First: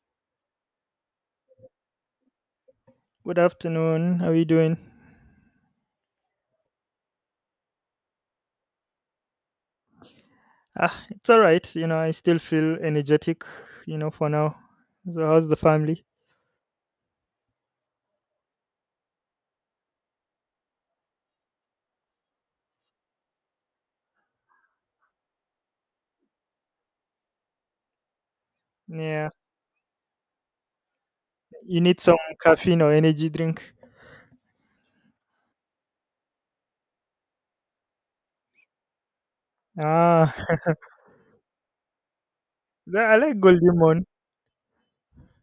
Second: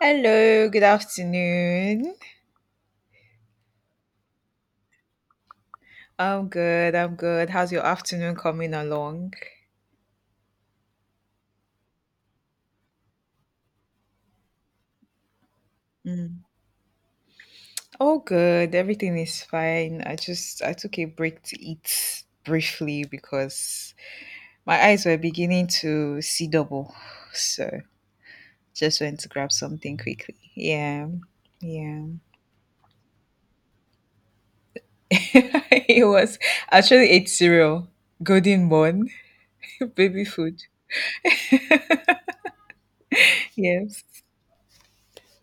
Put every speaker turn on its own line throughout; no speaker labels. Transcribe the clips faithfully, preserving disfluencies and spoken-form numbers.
Hello, good afternoon.
Good afternoon. How are you doing?
I'm good, I'm good. How's your afternoon coming along?
Ah, it's all right. You know, I still feel energetic, you know, for now. So, how's the family?
Mm. All good, everything is fine. I just I took a break to eat briefly because my eyes were beginning to see double. So just went to
Yeah.
grab something quickly. Yeah.
You need
Yeah.
some caffeine or energy drink.
it was actually ate cereal. Golden Bun, baby
Ah,
food.
that- I like Golden Moon.
Yes.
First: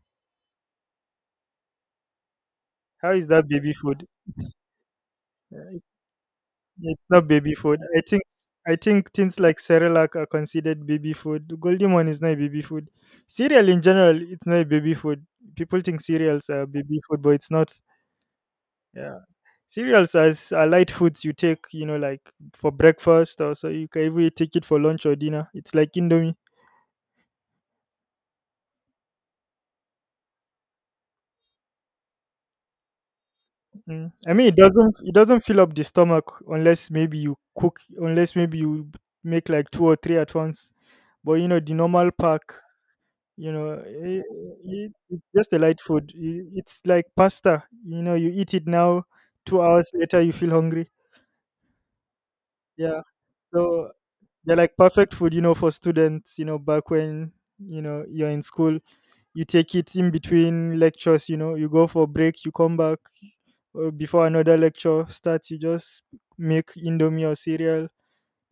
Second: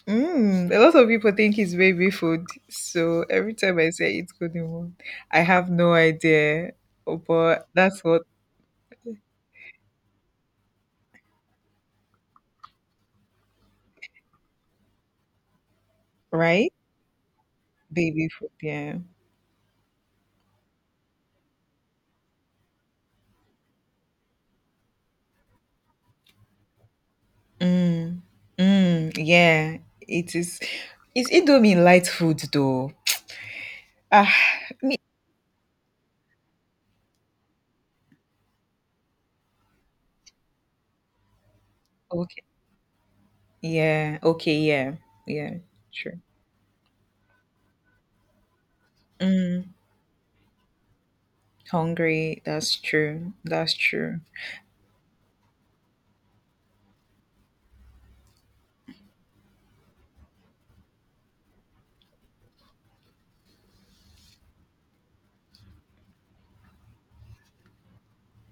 Mm, a lot of people think it's baby food.
How
So
is that
every
baby
time I
food?
say it's good in one, I have no idea.
It's
Oh,
not baby
but
food. I
that's
think
what,
I think things like Cerelac are considered baby food. Golden Moon is not a baby food. Cereal in general, it's not a baby food. People think cereals are
right?
baby food, but it's not.
Baby food, yeah.
Yeah. Cereals as are light foods you take, you know, like for breakfast or so you can even take it for lunch or dinner. It's like Indomie.
Mm, mm, yeah. It is. Is Indomie light food though?
Mm.
Ah,
I mean it doesn't
me.
it doesn't fill up the stomach unless maybe you cook unless maybe you b- make like two or three at once. But you know the normal pack,
Okay.
you know,
Yeah.
it,
Okay.
it,
Yeah.
it's just
Yeah.
a light food.
True.
I- It's like pasta. You know, you eat it now, two
Mm,
hours later you feel hungry.
hungry. That's
Yeah.
true. That's
So
true.
they're like perfect food, you know, for students, you know, back when, you know, you're in school. You take it in between lectures. You know, you go for break, you come back uh, before another lecture starts. You just make indomie or cereal,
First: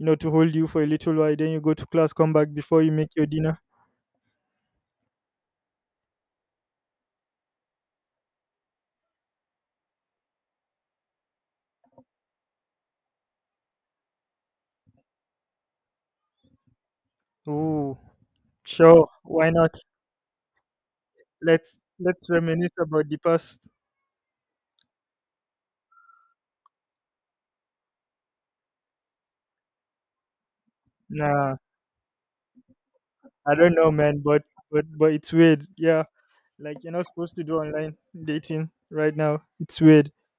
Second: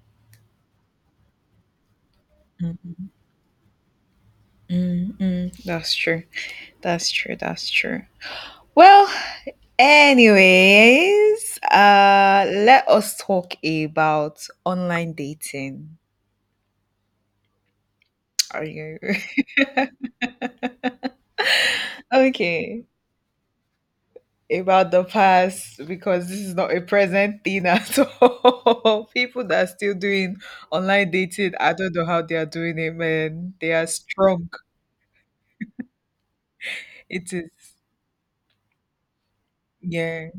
you know, to hold you for a little while, then you go to class, come back before you
Mm,
make your dinner.
mm, mm, that's true. That's true. That's true. Well, anyways, uh, let us talk about online dating.
Ooh,
Are you
sure. Why not? Let's let's reminisce
okay?
about the past.
About the past, because this is not a present thing at all. People that are still doing online dating,
Nah,
I don't know how they are doing it, man.
I don't
They are
know, man, but
strong.
but but it's weird. Yeah. Like you're not
It
supposed to
is,
do online dating right now. It's weird.
yeah,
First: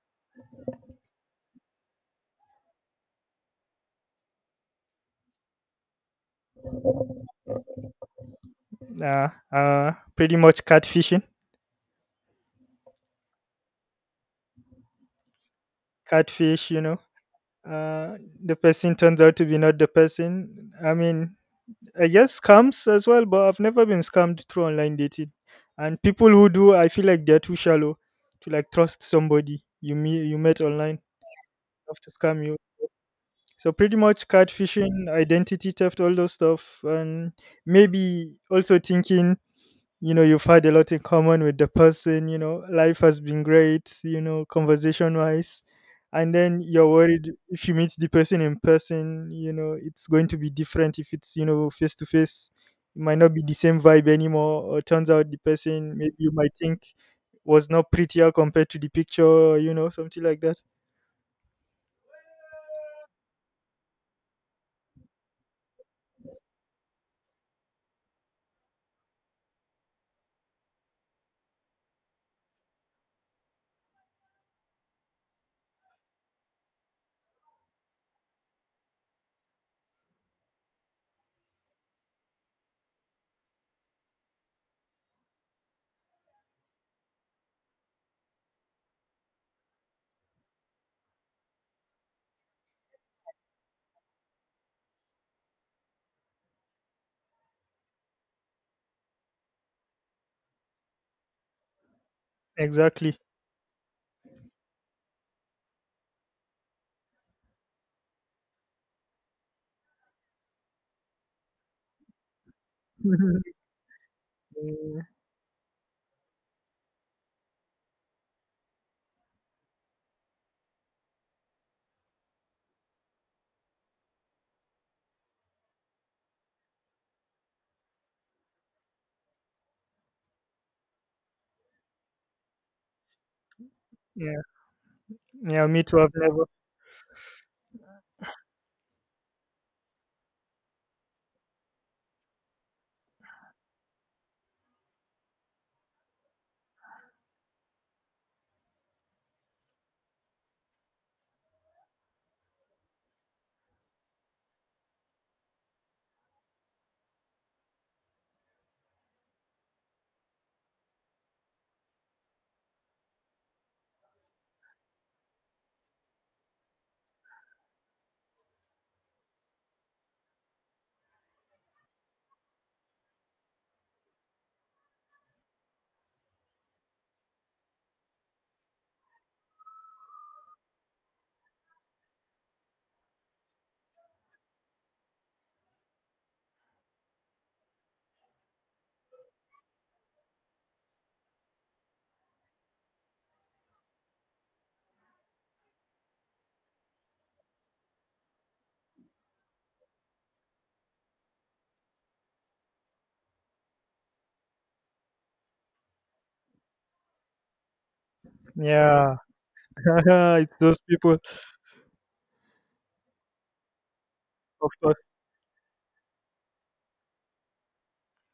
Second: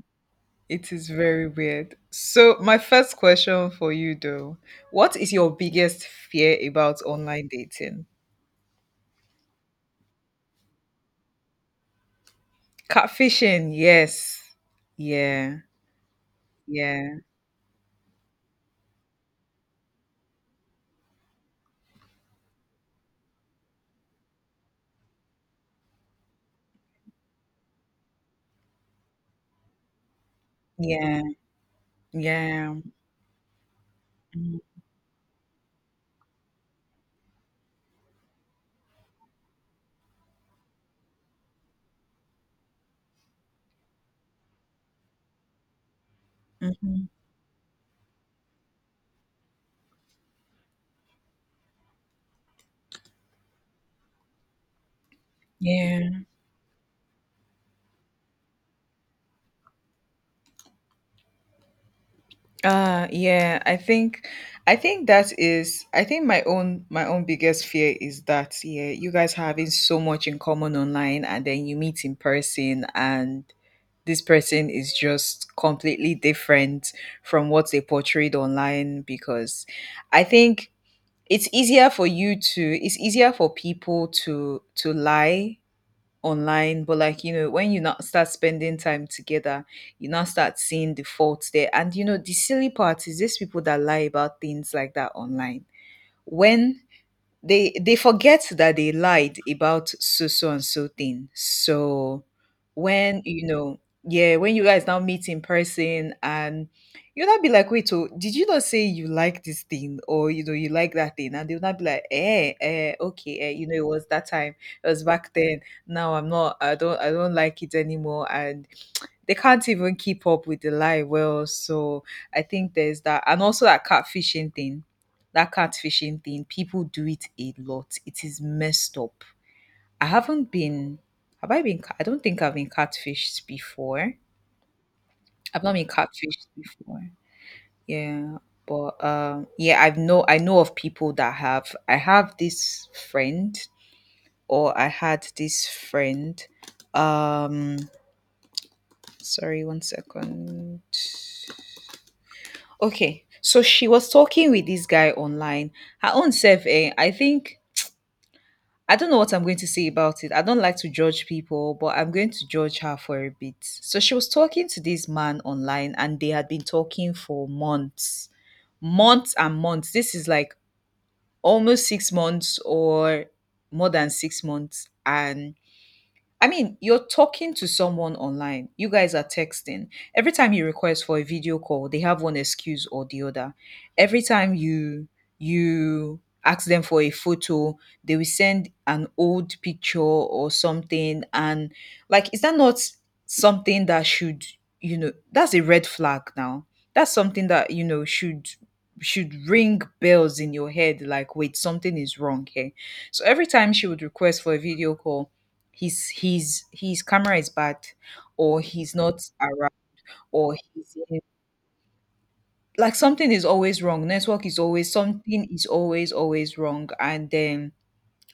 it is very weird. So, my first question for you, though, what is your biggest fear about online dating?
Uh, uh, pretty much catfishing.
Catfishing, yes. Yeah,
Catfish, you know.
yeah,
Uh, the person turns out to be not the person. I mean, I guess scams as well, but I've never been scammed through online dating. And people who do, I feel like they're too shallow to like trust somebody you meet you met online
yeah,
have to scam you.
yeah.
So pretty much
Mhm,
catfishing, identity theft, all those stuff, and maybe also thinking, you know, you've had a lot in common with the person. You know, life has been great, you know, conversation wise, and then you're
mhm,
worried if you meet the person in person, you know, it's going to be different. If it's, you know, face to face, it might not be the same vibe anymore, or turns out the person, maybe
yeah.
you might think, was not prettier compared to the picture, you know, something like that.
Uh, yeah, I think I think that is I think my own my own biggest fear is that yeah, you guys are having so much in common online and then you meet in person and this person is just completely different from what they portrayed online because I think it's easier for you to it's easier for people to to lie online, but like, you know, when you not start spending time together, you now start seeing the faults there. And you know, the silly part is these people that lie about things like that online, when they they forget that they lied about so so and so thing. So
Exactly.
when you know, yeah, when you guys now meet in person and you'll not be like, wait, oh, did you not say you like this thing or you know you like that thing? And they'll not be like, eh, eh, okay, eh, you know, it was that time, it
Mm,
was back then. Now I'm not, I don't, I don't like it anymore. And they can't even keep up with the lie well. So I think there's that. And also that catfishing thing. That catfishing thing. People do it a lot. It is messed up. I haven't been have I been ca- I don't think I've been catfished before.
yeah.
I've
Yeah,
not
me
been
too, I've never.
catfished before. Yeah. But um yeah, I've know I know of people that have. I have this friend, or I had this friend. Um Sorry, one second. Okay, so she was talking with this guy online. Her own self, eh, I think I don't know what I'm going to say about it. I don't like to judge people, but I'm going to judge her for a bit. So she was talking to this man online, and they had been talking for months, months and months. This is like almost six months or more than six months. And I mean, you're talking to someone online. You guys are texting. Every time you request for a video call, they have one excuse or the other. Every time you you ask them for a photo, they will send an old picture or something. And like, is that not something that should, you know, that's a red flag now. That's something that, you know, should should ring bells in your head, like wait, something is wrong here. So every time she would request for a video call, his his his camera is bad, or he's
Yeah.
not around, or
It's those
he's
people.
in, like something is always wrong. Network is
Of
always,
course.
something is always always wrong. And then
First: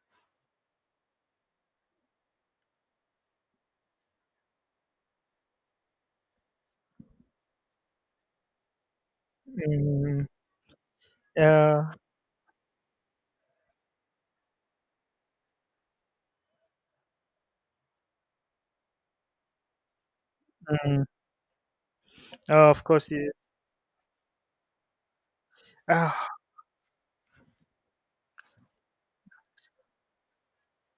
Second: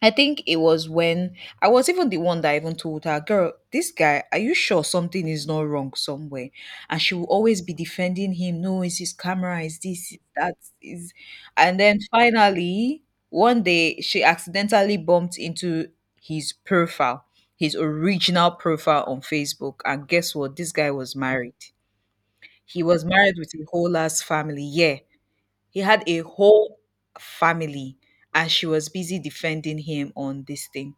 I think it was when I was even the one that even told her, "Girl, this guy, are you sure something is not wrong somewhere?" And she will always be defending him. No, it's his camera, it's this, it's
Mm,
that, is. And
yeah.
then finally, one day she accidentally bumped into his profile, his original profile on Facebook. And guess what? This guy
Mm.
was married.
Oh,
He
of
was
course he
married
is.
with a whole ass family. Yeah. He had a
Ah,
whole family. And she was busy defending him on this thing.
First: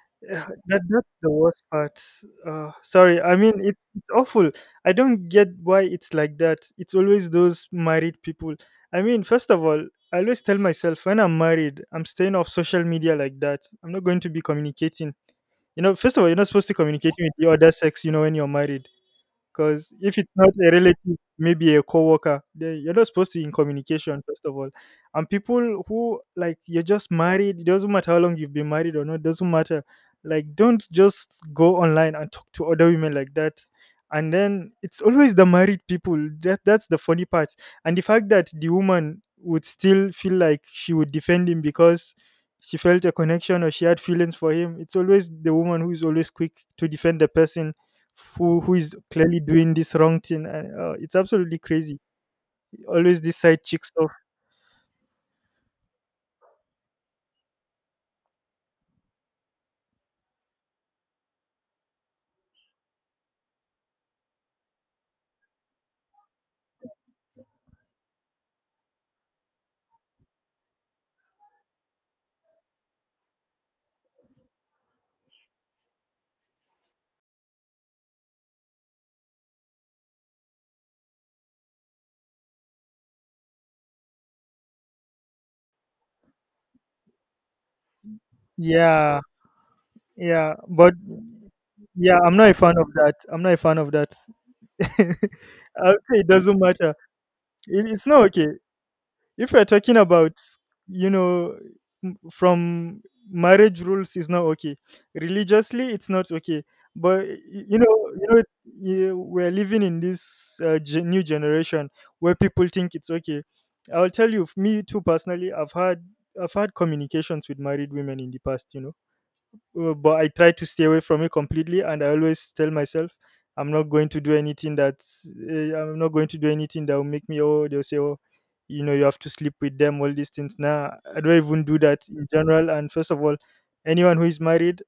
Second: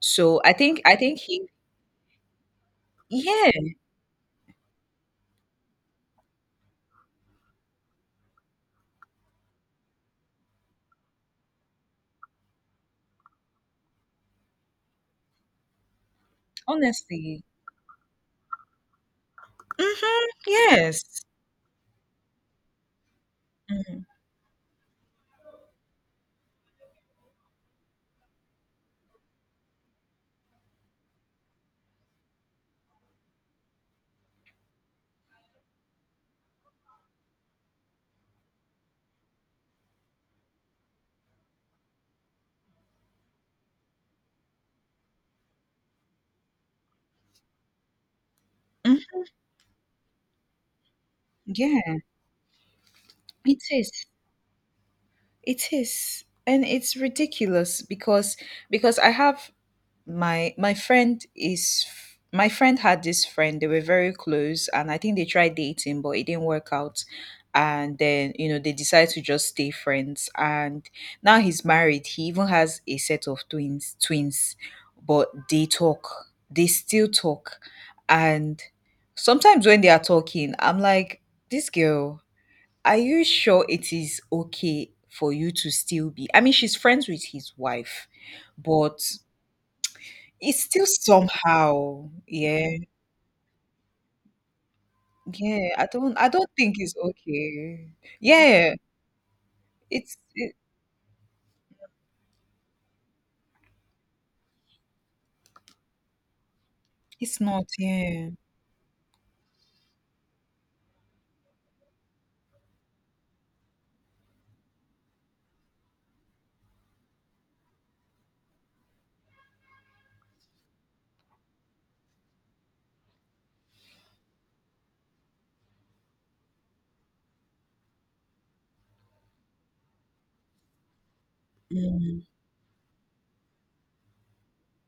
So
yeah,
I
that
think I
that's
think
the
he
worst part. Uh, sorry, I
yeah,
mean it's it's awful. I don't get why it's like that. It's always those married people. I mean, first of all, I always tell myself when I'm married, I'm staying off social media like that. I'm not going to be communicating. You know, first of all, you're not supposed to communicate with
honestly.
the other sex. You know, when you're married. Because if
Mhm.
it's not a relative,
Yes.
maybe a coworker, then you're not supposed to be in
Mhm.
communication, first of all. And people who like you're just married, it doesn't matter how long you've been married or not, it doesn't matter. Like don't just go online and talk to other women like that. And then it's always the married people. That that's the funny part. And the fact that the woman would still feel like she would defend him because she felt a connection or she had feelings for him. It's always the woman who is always quick to defend the person who who is
Mm,
clearly doing this wrong thing, and uh, it's absolutely crazy.
yeah.
Always this
It
side chick
is.
stuff.
It is. And it's ridiculous because because I have my my friend is my friend had this friend. They were very close, and I think they tried dating but it didn't work out. And then, you know, they decided to just stay friends. And now he's married, he even has a set of twins. Twins, but they talk, they still talk. And sometimes when they are talking, I'm like, this girl, are you sure it is okay for you to still be, I mean, she's friends with his wife, but
Yeah. yeah
it's still
but
somehow.
yeah I'm not a fan
Yeah.
of that. i'm not a fan of that I
Yeah. I
would
don't
say it
I don't
doesn't
think
matter.
it's
It,
okay.
it's not okay.
Yeah.
If we're talking
It's
about,
it,
you know, m- from marriage rules, is not okay. Religiously, it's not okay. But y-
it's not.
you know, you
Yeah.
know, yeah, we're living in this uh, gen- new generation where people think it's okay. I'll tell you, f- me too, personally, i've had i've had communications with married women in the past, you know, uh, but I try to stay away from it completely. And I always tell myself, I'm not going to do anything that's, uh, I'm not going to do anything that will make me, oh, they'll say, oh, you know, you have to sleep with them, all these things. Nah, I don't even do that in general. And first of all, anyone who is married,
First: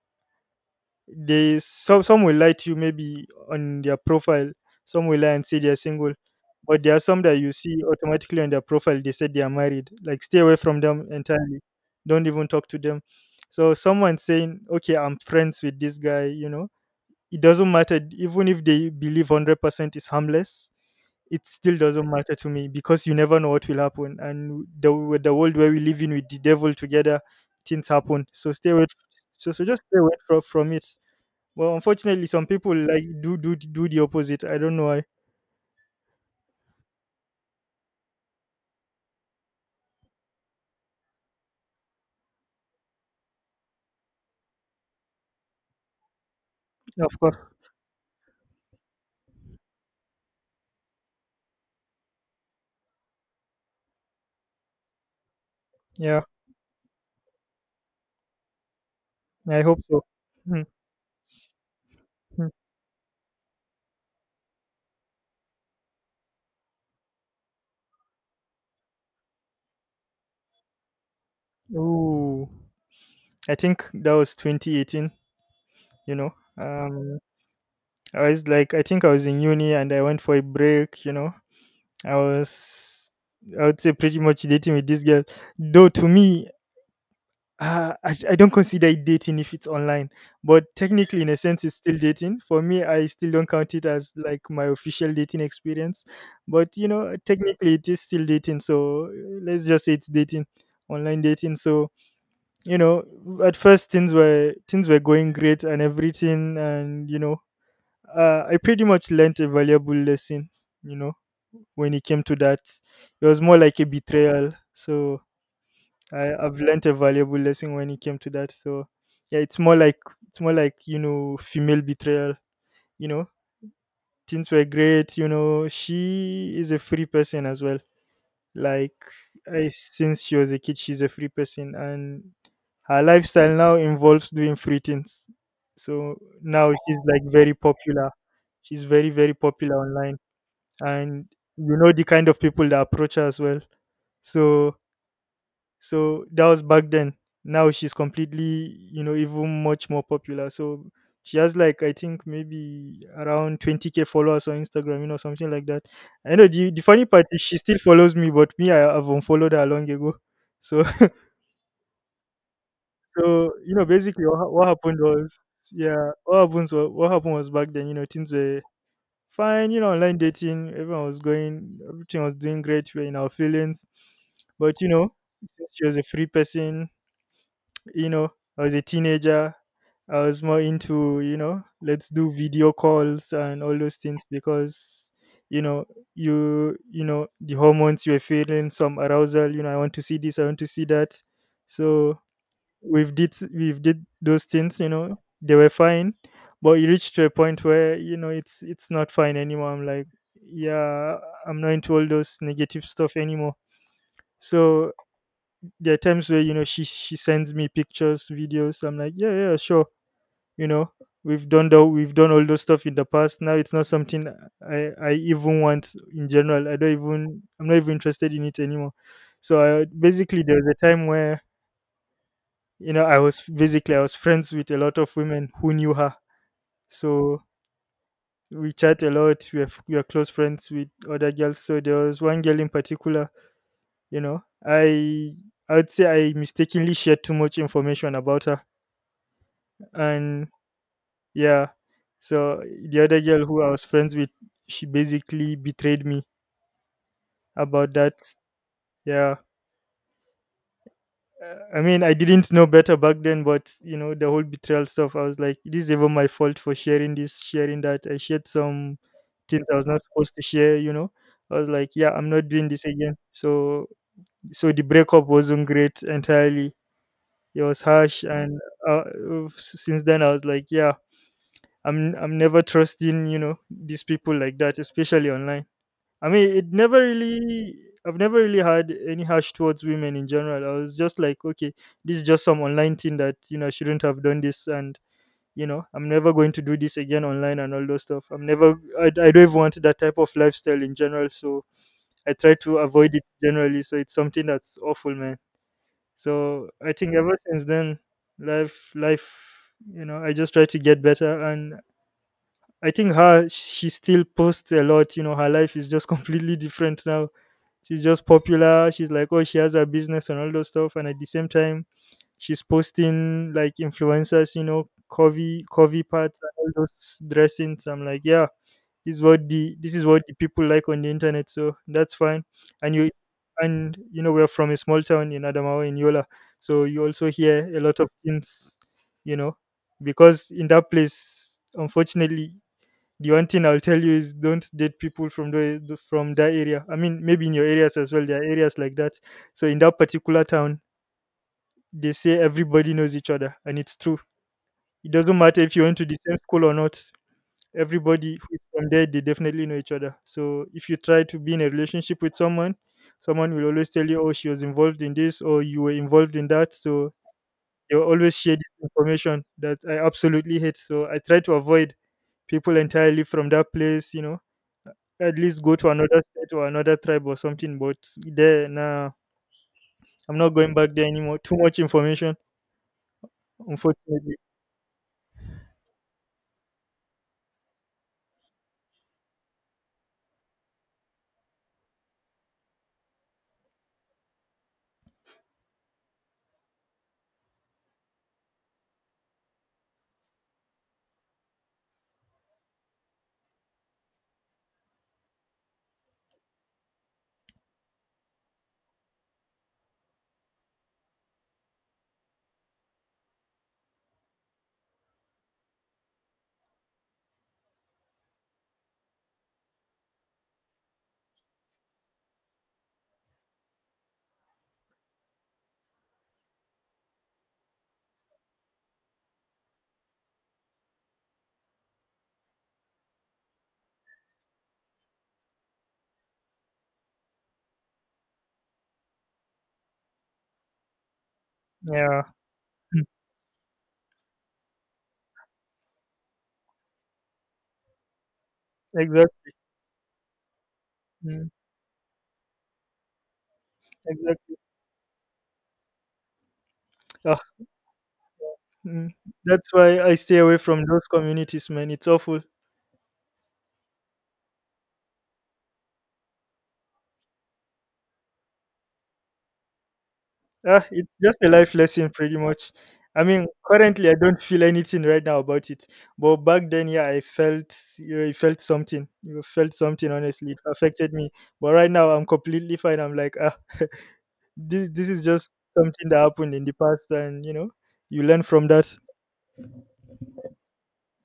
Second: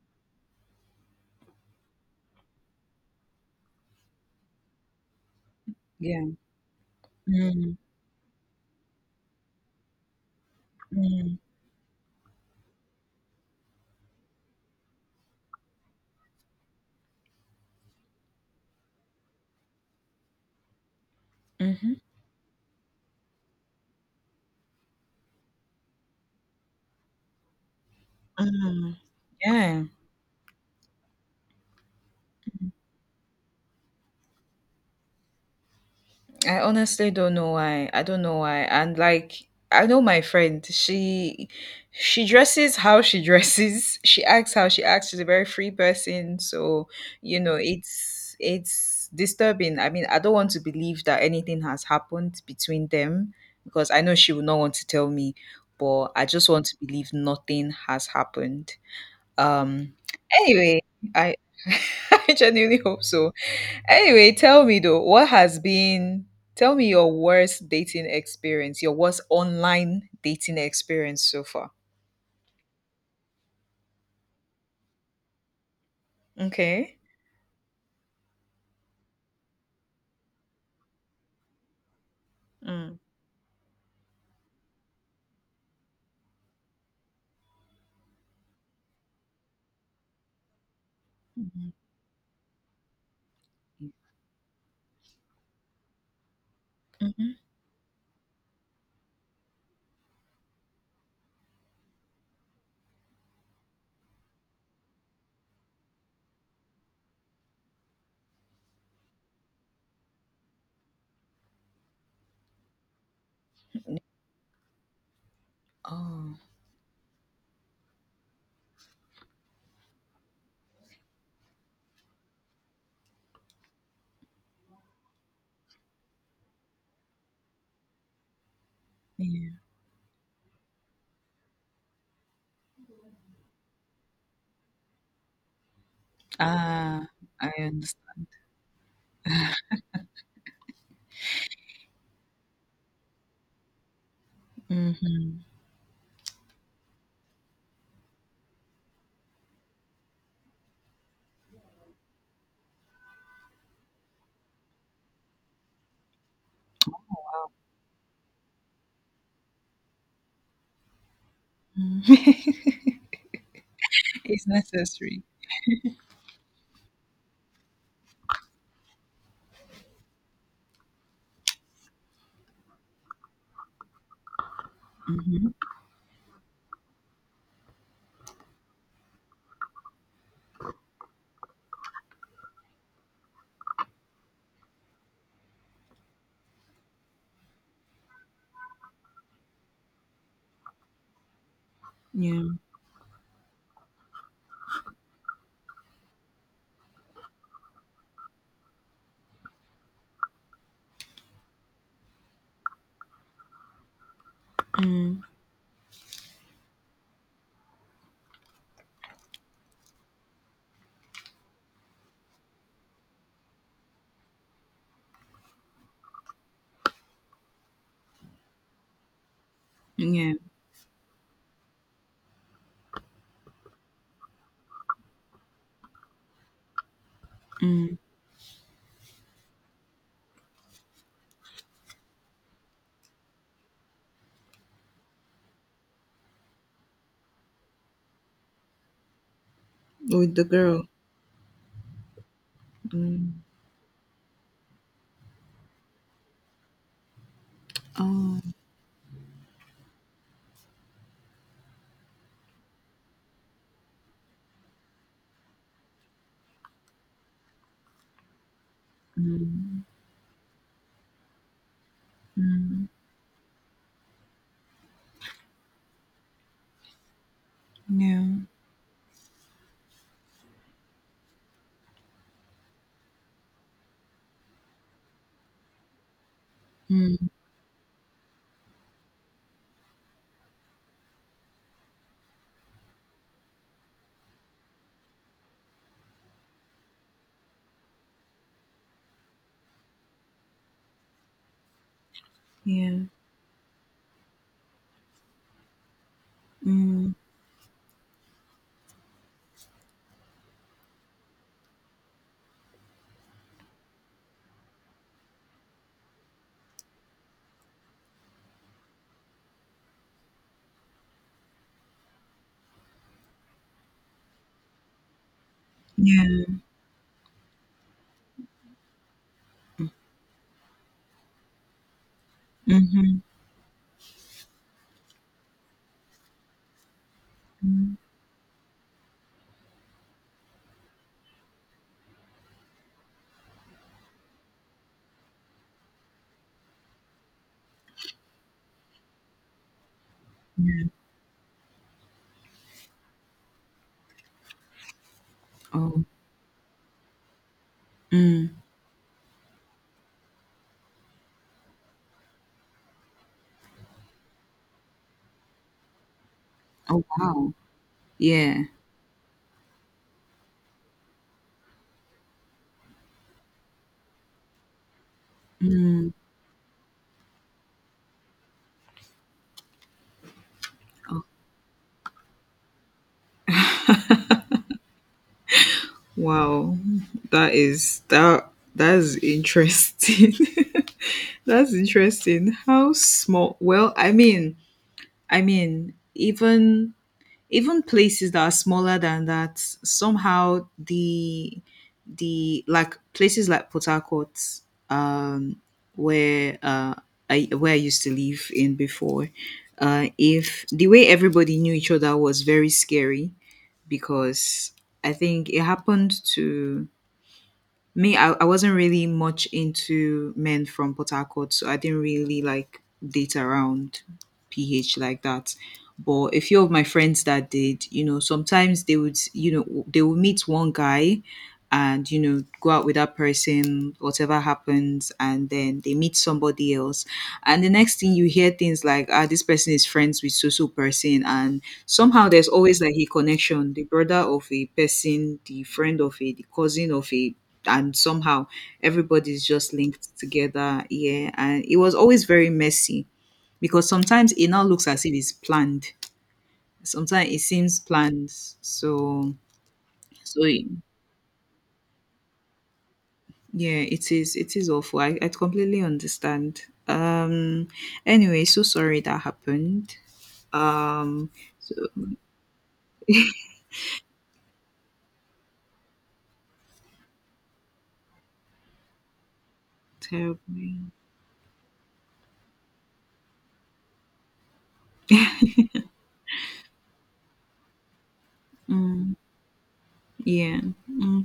they some some will lie to you maybe on their profile, some will lie and say they're single,
Yeah.
but there are some that you
Mm,
see automatically on their profile they said they are married, like stay away from them
mm,
entirely. Don't even talk to them. So someone saying okay, I'm friends with this guy, you know, it doesn't matter, even if they believe one hundred percent is harmless, it still
mhm,
doesn't matter to me. Because you never know what will happen, and the with the world where we live in with the devil together, things happen, so stay away.
mm,
So, so just
yeah.
stay away from, from it. Well, unfortunately, some people like do do do the opposite. I don't know why.
I honestly don't know why. I don't know why. And like, I know my friend, she she dresses how she dresses. She acts how she acts. She's a very free person. So,
Of course,
you know, it's it's disturbing. I mean, I don't want to believe that anything has happened between them because I know she will not want to tell me, but
yeah.
I just want to believe nothing has happened.
I hope
Um
so. Mm,
anyway, I I
mm.
genuinely hope so. Anyway, tell me though, what has been, tell me your worst dating experience, your worst online dating experience so far.
Ooh, I think that was twenty eighteen. You know,
Okay.
um, I was like, I think I was in uni and I went for a break. You know, I
Mm.
was, I would say, pretty much dating with this girl. Though to me, uh, I, I don't consider it dating if it's online, but technically, in a sense, it's still dating. For me, I still don't count it as like my official dating experience, but you know,
Mm-hmm.
technically, it is still dating. So uh, let's just say it's dating, online dating. So you know, at first things were things were going great and everything, and you know, uh, I pretty much learnt a valuable lesson. You know, when it came to that, it was more like a betrayal. So I,
Oh,
I've learned a valuable lesson when it came to that. So yeah, it's more like it's more like you know female betrayal. You know things were great. You know she is a free person as well. Like
yeah.
I, since she was a kid, she's a free person, and her lifestyle now involves doing free things. So now she's
Ah,
like
I
very popular.
understand.
She's very very popular online, and you know the kind of people that approach her as well. So
Hmm.
so that was back then. Now she's completely, you know, even much more popular. So she has like I think maybe around twenty k followers on Instagram, you know, something like that. I know the the funny part is she still follows me, but me I have unfollowed her long ago. So so you know, basically what,
It's
ha- what happened
necessary.
was yeah, what happens wa- what happened was back then, you know, things were fine, you know, online dating, everyone was going, everything was doing great, we are in our feelings. But you know,
Hmm.
since she was a free person, you know, I was a teenager. I was more into, you know, let's do video calls and all those things because, you know, you, you know, the hormones you were feeling some arousal. You know, I want to see this. I want to see that. So
Yeah.
we've did we've did those things. You know, they were fine, but you reach to a point where you know it's it's not fine anymore. I'm like, yeah, I'm not into all those negative stuff anymore. So
Mm.
there are times where you know she she sends me pictures, videos. I'm like, yeah, yeah, sure. You know, we've done the we've done all those stuff in the past. Now it's not something I I even want in general. I don't even I'm not even interested in it anymore. So I,
Yeah.
basically, there was a time where you know I was basically I was friends with a lot of women who knew her. So
Mm.
we chat a lot. We are f- we are close friends with other girls. So there was one girl in particular. You know, I I would say I mistakenly shared too much information about her,
With the
and
girl.
yeah, so the other
Mm.
girl who I was friends with, she basically betrayed me about that.
Oh,
Yeah. Uh, I mean I didn't know better back then, but you know the whole betrayal stuff, I was like this is even my fault for sharing this sharing that. I shared some things I
mm.
was not supposed to share, you know. I was like yeah I'm not doing this again. So so the breakup wasn't great entirely. It was harsh,
Yeah.
and uh, since then I was like yeah, I'm I'm never trusting, you know, these people like that, especially online. I mean, it never
Mm.
really... I've never really had any harsh towards women in general. I was just like, okay, this is just some online thing that, you know, I shouldn't have done this, and you know, I'm never going to do this again online and all those stuff. I'm never I, I don't even want that type of lifestyle in general, so I try to
Yeah.
avoid it generally. So it's something that's awful, man. So I
Mm.
think ever since then, life, life, you know, I just try to get better. And I think her she still posts a lot. You know, her life is just completely different now. She's just popular. She's like, oh, she has her business and all those stuff. And at the same time, she's posting like influencers. You know, curvy curvy parts and
Yeah.
all those dressings. I'm like, yeah, this is what the this is what the people like on the internet. So that's fine. And you
Mm-hmm.
and you know we're from a small town in Adamawa, in Yola, so you also hear a
Mm.
lot of things. You know, because in that place, unfortunately, the one thing I'll tell you is don't date people from the from that area. I mean, maybe in your areas as well, there are areas like that. So in that particular town,
Yeah.
they say everybody knows each other, and it's true. It doesn't matter if you went
Oh.
to the same school or not. Everybody
Mm.
who is from there, they definitely know each other. So if you try to be in a relationship with someone, someone will always tell you, "Oh, she was involved in this," or "You were involved in that."
Oh,
So
wow.
they will always share
Yeah.
this information that I absolutely hate. So I try to avoid people entirely from that place. You know, at least go to
Mm.
another state or another tribe or something. But there, nah, I'm not going back there
Oh,
anymore. Too much information, unfortunately.
wow. That is that that's interesting. That's interesting. How small, well, I mean, I mean, even even places that are smaller than that, somehow the the like places like Port Harcourt, um, where uh I where I used to live in before, uh, if the way everybody knew each other was very scary. Because I think it happened to me. I, I wasn't really much into men from Port Harcourt, so I didn't really like date around P H like that. But a few of my friends that did, you know, sometimes they would, you know, they would meet one guy and, you know, go out with that person, whatever happens, and then they meet somebody else. And the next thing you hear things like, ah, this person is friends with so so person, and
Yeah,
somehow there's always like a connection, the brother of a person, the friend of a, the cousin of a. And somehow everybody's
exactly.
just linked together, yeah. And it was always very messy because sometimes it
Exactly.
now looks as if it's planned, sometimes
Ah,
it seems planned.
mm.
So
That's why I stay
so
away
yeah,
from those communities, man. It's awful.
it is it is awful. i, I completely understand. um anyway, so sorry that happened.
Ah, it's
um
just a life lesson, pretty much. I mean, currently I don't feel anything right now about it, but back then, yeah, I felt, I felt something. You felt something, honestly. It
Terribly.
affected me. But right now, I'm completely fine. I'm like, ah. This this is just something that happened in the past, and you know, you learn from that.
Yeah.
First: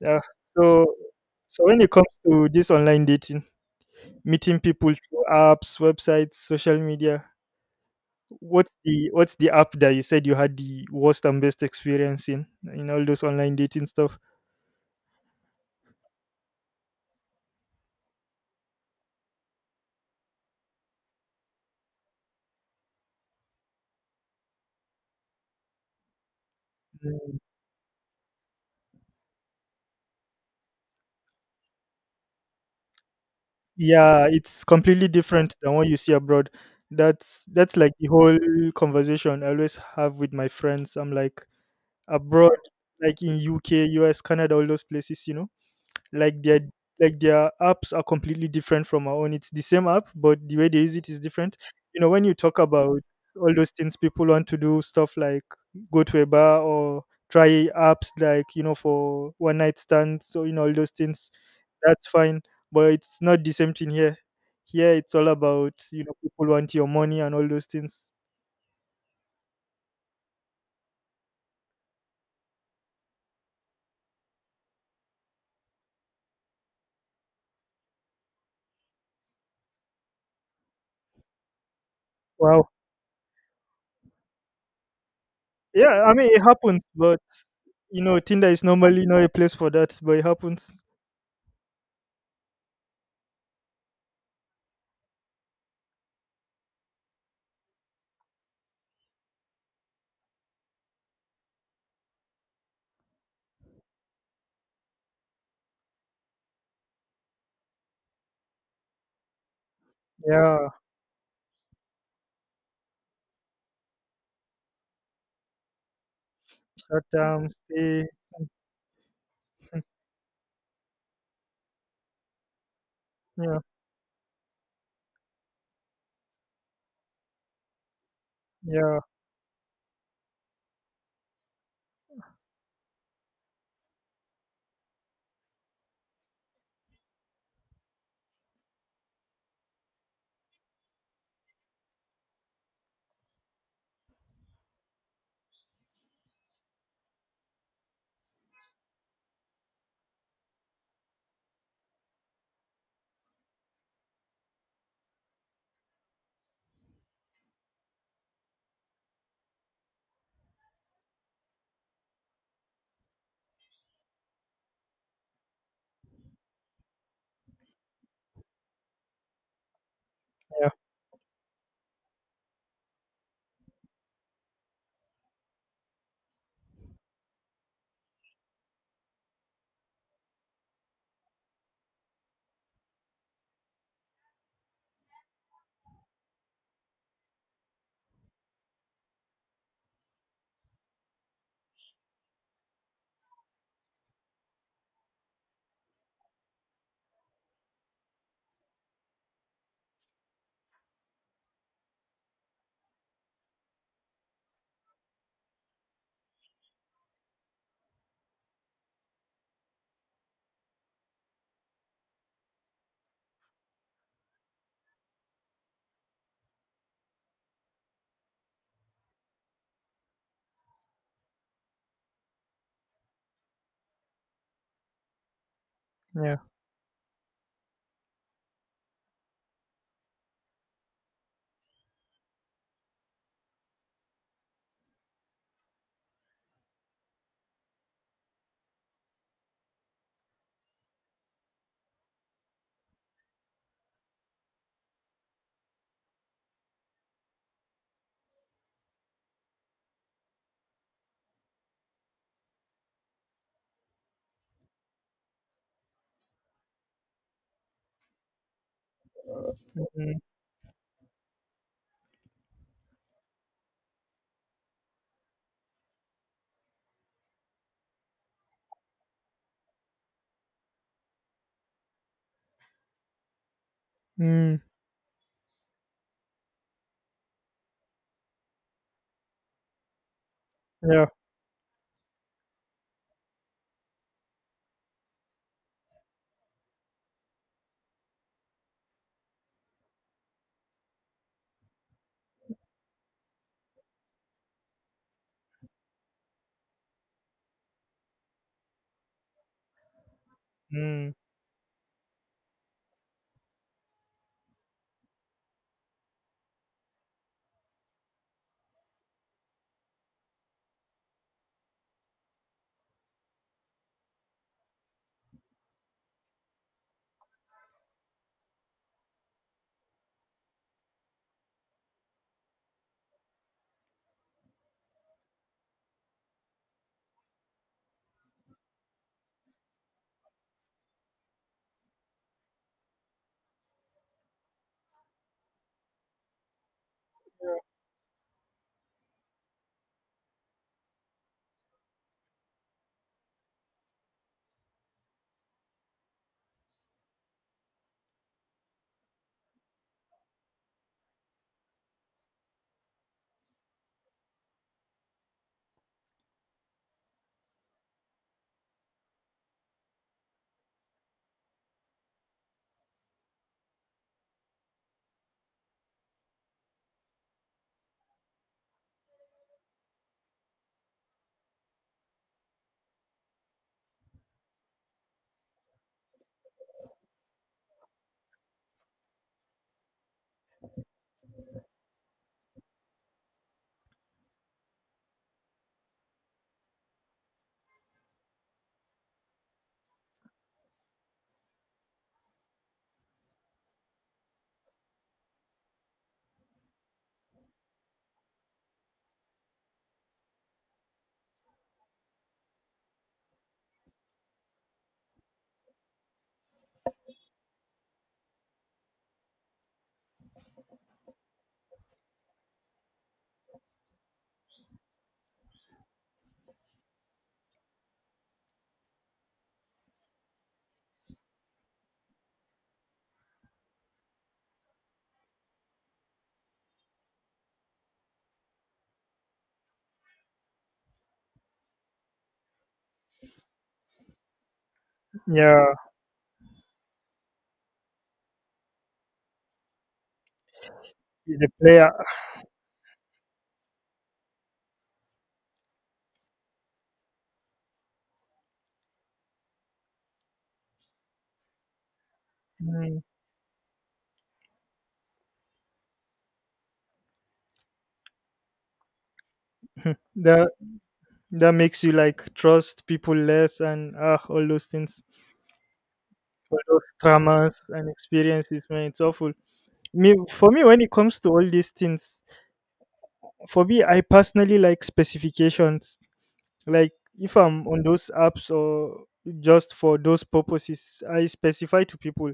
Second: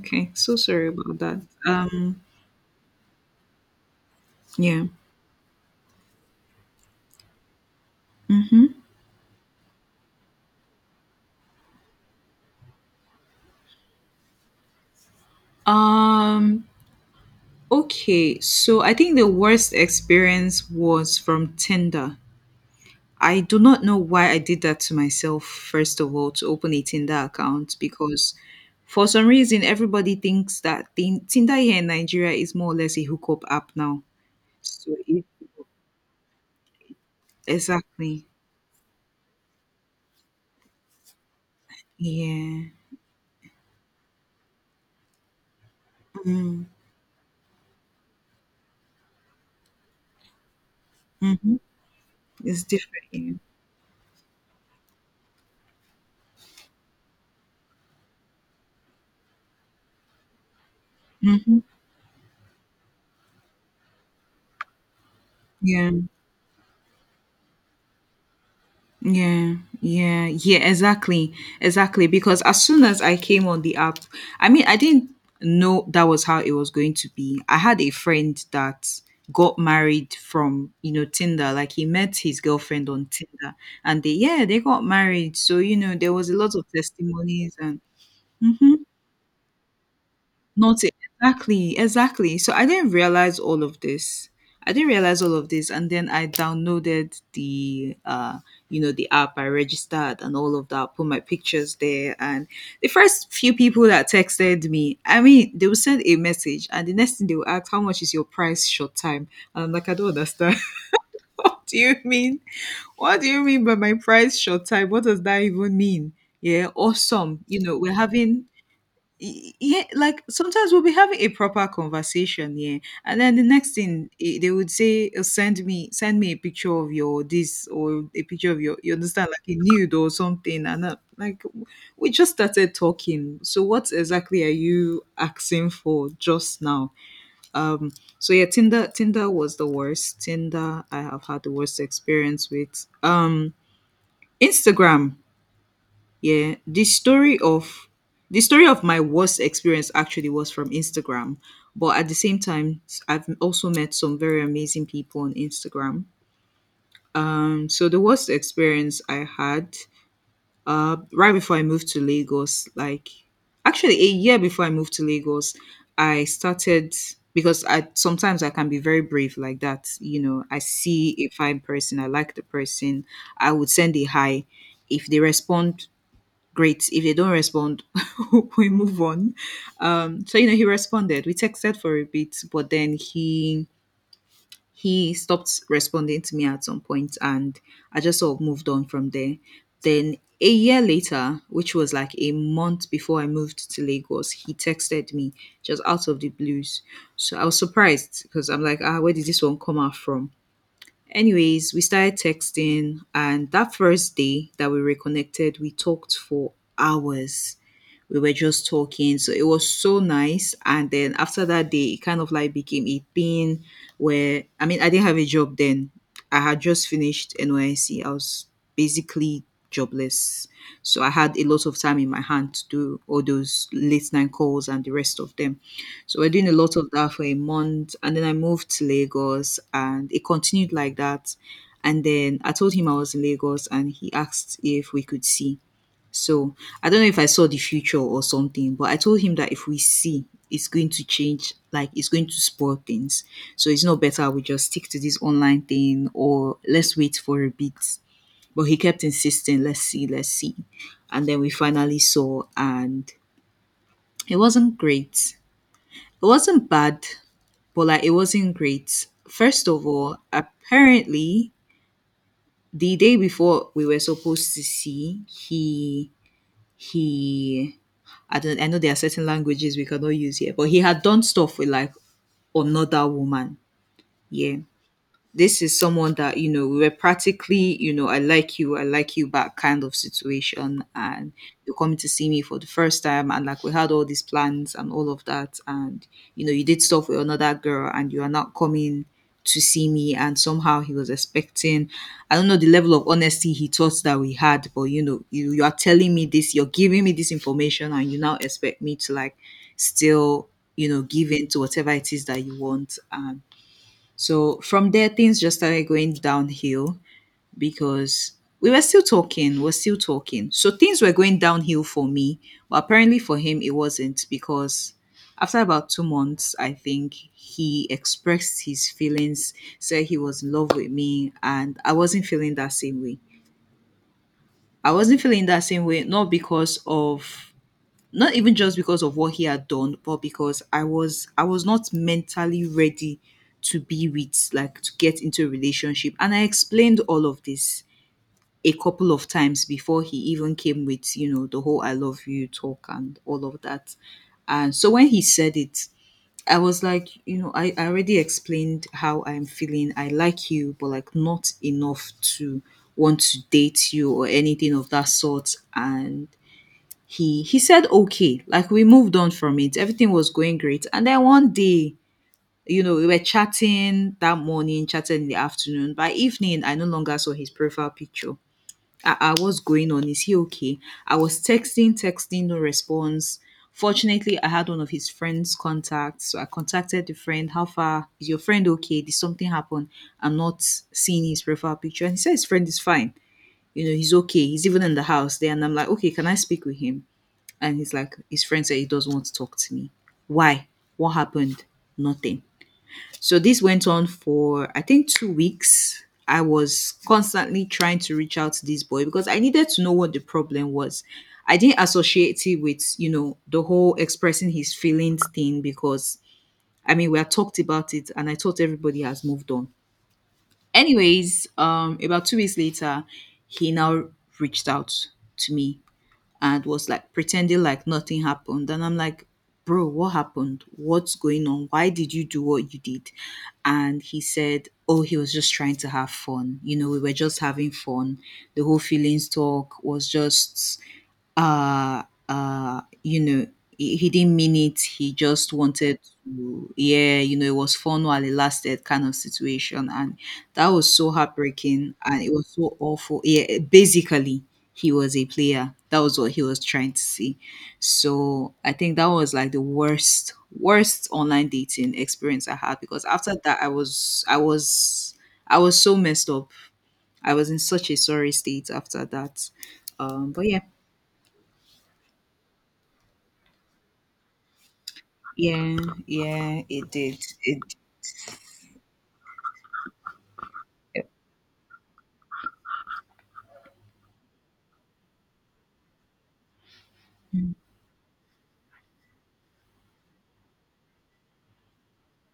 Yeah.
So sorry
So
about that.
so when it comes
Um.
to this online dating, meeting
Yeah.
people through apps, websites, social media,
Mm-hmm.
What's the what's the app that you said you had the worst and best experience in in all those online dating stuff?
Um. Okay. So I think the worst experience was from Tinder. I do not know why I did that to myself. First of all, to open a Tinder
Mm.
account, because for some reason everybody thinks that Tin- Tinder here in Nigeria is more or less a hookup app now.
Yeah, it's
So
completely
it
different than what you see abroad. That's that's like the
exactly.
whole conversation I always have with my friends. I'm like, abroad,
Yeah.
like in U K, U S, Canada, all those places, you know, like their
Mm-hmm.
like their apps are completely different from our own. It's the same app, but the way they use it is different.
Mm-hmm.
You know, when you talk
It's
about
different. Yeah.
all those things, people want to do stuff like go to a bar or try apps like, you know, for one night stands. So you know all those things.
Mm-hmm.
That's fine, but it's not the same thing here. Here it's all about,
Yeah.
you know, people want your money and all those things.
Yeah, yeah, yeah, exactly. Exactly. Because as soon as I came on the app, I mean, I didn't know that was how it was going to be. I had a friend that got married from, you know, Tinder. Like he met his
Wow.
girlfriend on Tinder, and they, yeah, they got married. So, you know,
Yeah,
there
I mean
was a
it
lot of
happens, but
testimonies and
you know, Tinder is
mhm.
normally not a place for that, but it happens.
Not it exactly, exactly. So I didn't realize all of this. I didn't realize all of this, and then I downloaded the, uh, you know, the app. I registered and all of that. Put my pictures there, and the first few people that texted me, I mean, they will send a message, and the next thing they will ask, "How much is your price short time?" And I'm like, I don't understand.
Yeah,
What do you mean? What do you mean by my price short time? What does that even mean? Yeah,
short
awesome.
term
You know, we're
stay.
having y- yeah, like sometimes we'll be having a proper conversation, yeah, and then the
Yeah,
next thing, eh, they would say, "Oh, send me, send me a picture of your this or a picture of your, you
yeah,
understand, like a nude or something." And I like, we just started talking. So what exactly are you asking for just now? Um, so yeah, Tinder, Tinder was the worst. Tinder, I have had the worst experience with. Um, Instagram. Yeah, the story of the story of my worst experience actually was from Instagram, but at the same time, I've also met some very amazing people on Instagram. Um, so the worst experience I had, uh, right before I moved to Lagos, like actually a year before I moved to Lagos, I started because I sometimes I can be very brave like that. You know, I
yeah,
see a fine person, I like the person, I would send a hi. If they respond, great. If they don't respond, we move on. Um, so you know, he responded. We texted for a bit, but then he he stopped responding to me at some point, and I just sort of moved on from there. Then a year later, which was like a month before I moved to Lagos, he texted me just out of the blues. So I was surprised because I'm like, ah, where did this one come out from? Anyways, we started texting, and that first day that we reconnected, we talked for hours. We were just talking. So it was so nice. And then after that day, it kind of like became a thing where I mean, I didn't have a job then. I had just finished N Y C. I was basically jobless. So I had a lot of time in my hand to do all those late night calls and the rest of them. So we're
yeah.
doing a lot of that for a month. And then I moved to Lagos and it continued like that. And then I told him I was in Lagos and he asked if we could see. So I don't know if I saw the future or something, but I told him that if we see, it's going to change, like it's going to spoil things. So it's not better we just stick to this online thing, or let's wait for a bit. But he kept insisting, let's see, let's see. And then we finally saw, and it wasn't great. It wasn't bad, but like it wasn't great. First of all,
Mm,
apparently, the day before we were supposed to see, he he I don't I know there are certain languages we cannot use here, but he had done stuff with like another woman.
mm,
Yeah, this is someone that you know we were practically, you know, I like you, I like you back kind of situation,
yeah,
and you're coming to see me for the first time, and like we had all these plans and all of that, and you know you did stuff with another girl and you are not coming to see me, and somehow he was expecting, I don't know the level of honesty he thought that we had, but you know you, you are telling me this, you're giving me this information, and you now expect me to like still, you know,
mm,
give in to whatever it is that you want. And so from there, things just started going downhill because we were still talking, we're still talking. So things were going downhill for me, but apparently for him, it wasn't, because after about two months, I think he expressed his feelings, said he was in love with me, and I wasn't feeling that same way. I wasn't feeling that same way, not because of not even just because of what he had done, but because i was i was not mentally ready to be with, like to get into a relationship, and I explained all of this a couple of times before he even came with, you know, the whole I love you talk and all of that. And so when he said it, I was like, you know, i, I already explained how I'm feeling. I like you, but like not enough to want to date you or anything of that sort. And he he said okay, like we moved on from it, everything was going great, and then one day, you know, we were chatting that morning, chatting in the afternoon, by evening I no longer saw his profile picture. I I was going on, is he okay? I was texting, texting, no response. Fortunately I had one of his friends' contact, so I contacted the friend, how far is your friend, okay, did something happen? I'm not seeing his profile picture. And he said his friend is fine, you know, he's okay, he's even in the house there. And I'm like, okay, can I speak with him? And he's like, his friend said he doesn't want to talk to me. Why? What happened? Nothing. So this went on for, I think, two weeks. I was constantly trying to reach out to this boy because I needed to know what the problem was. I didn't associate it with, you know, the whole expressing his feelings thing because, I mean, we had talked about it and I thought everybody has moved on. Anyways, um, about two weeks later, he now reached out to me and was like pretending like nothing happened. And I'm like, bro, what happened? What's going on? Why did you do what you did? And he said, oh, he was just trying to have fun. You know, we were just having fun. The whole feelings talk was just uh uh you know he, he didn't mean it, he just
yeah.
wanted to, yeah, you know, it was fun while it lasted kind of situation. And that was so
The player.
heartbreaking and it was so awful. Yeah, basically he was a player, that was what he was trying to see. So I think that was like the worst worst online dating experience I had,
Mm,
because after that i was i was I was so messed up, I was in such a sorry state after that. Um but
that
yeah.
that makes you like trust people less and ah, all those things,
Yeah,
all
yeah, it
those
did.
traumas
It.
and experiences. Man, it's awful. Me, for me, when it comes to all these things, for me, I personally like specifications, like if
Mm,
I'm on those apps or just for those purposes I specify to people,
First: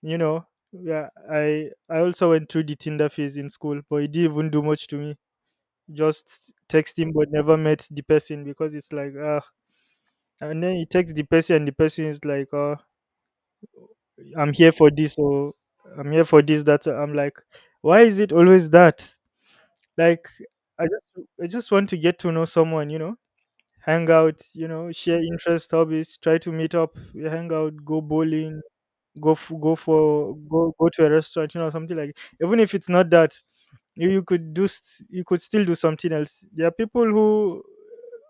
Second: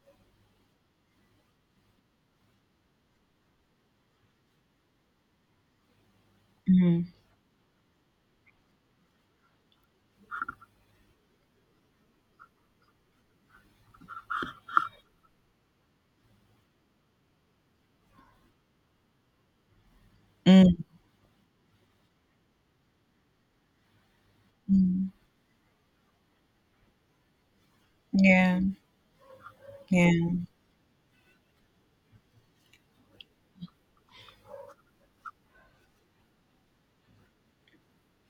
you know. Yeah, i i also went through the Tinder phase in school but it didn't even do much to me, just texting but never met the person because it's like ah, and then you text the person and the person is like, uh, I'm here for this or I'm here for this that, I'm like, why is it always that, like,
mm,
i just I just want to get to know someone, you know, hang out, you know,
mm.
share interest, hobbies, try to meet up, you hang out, go bowling,
Yeah,
go f- go
yeah,
for go go to a restaurant, you know, something like... Even if it's not that, you, you could do s you could still do something else. There are people who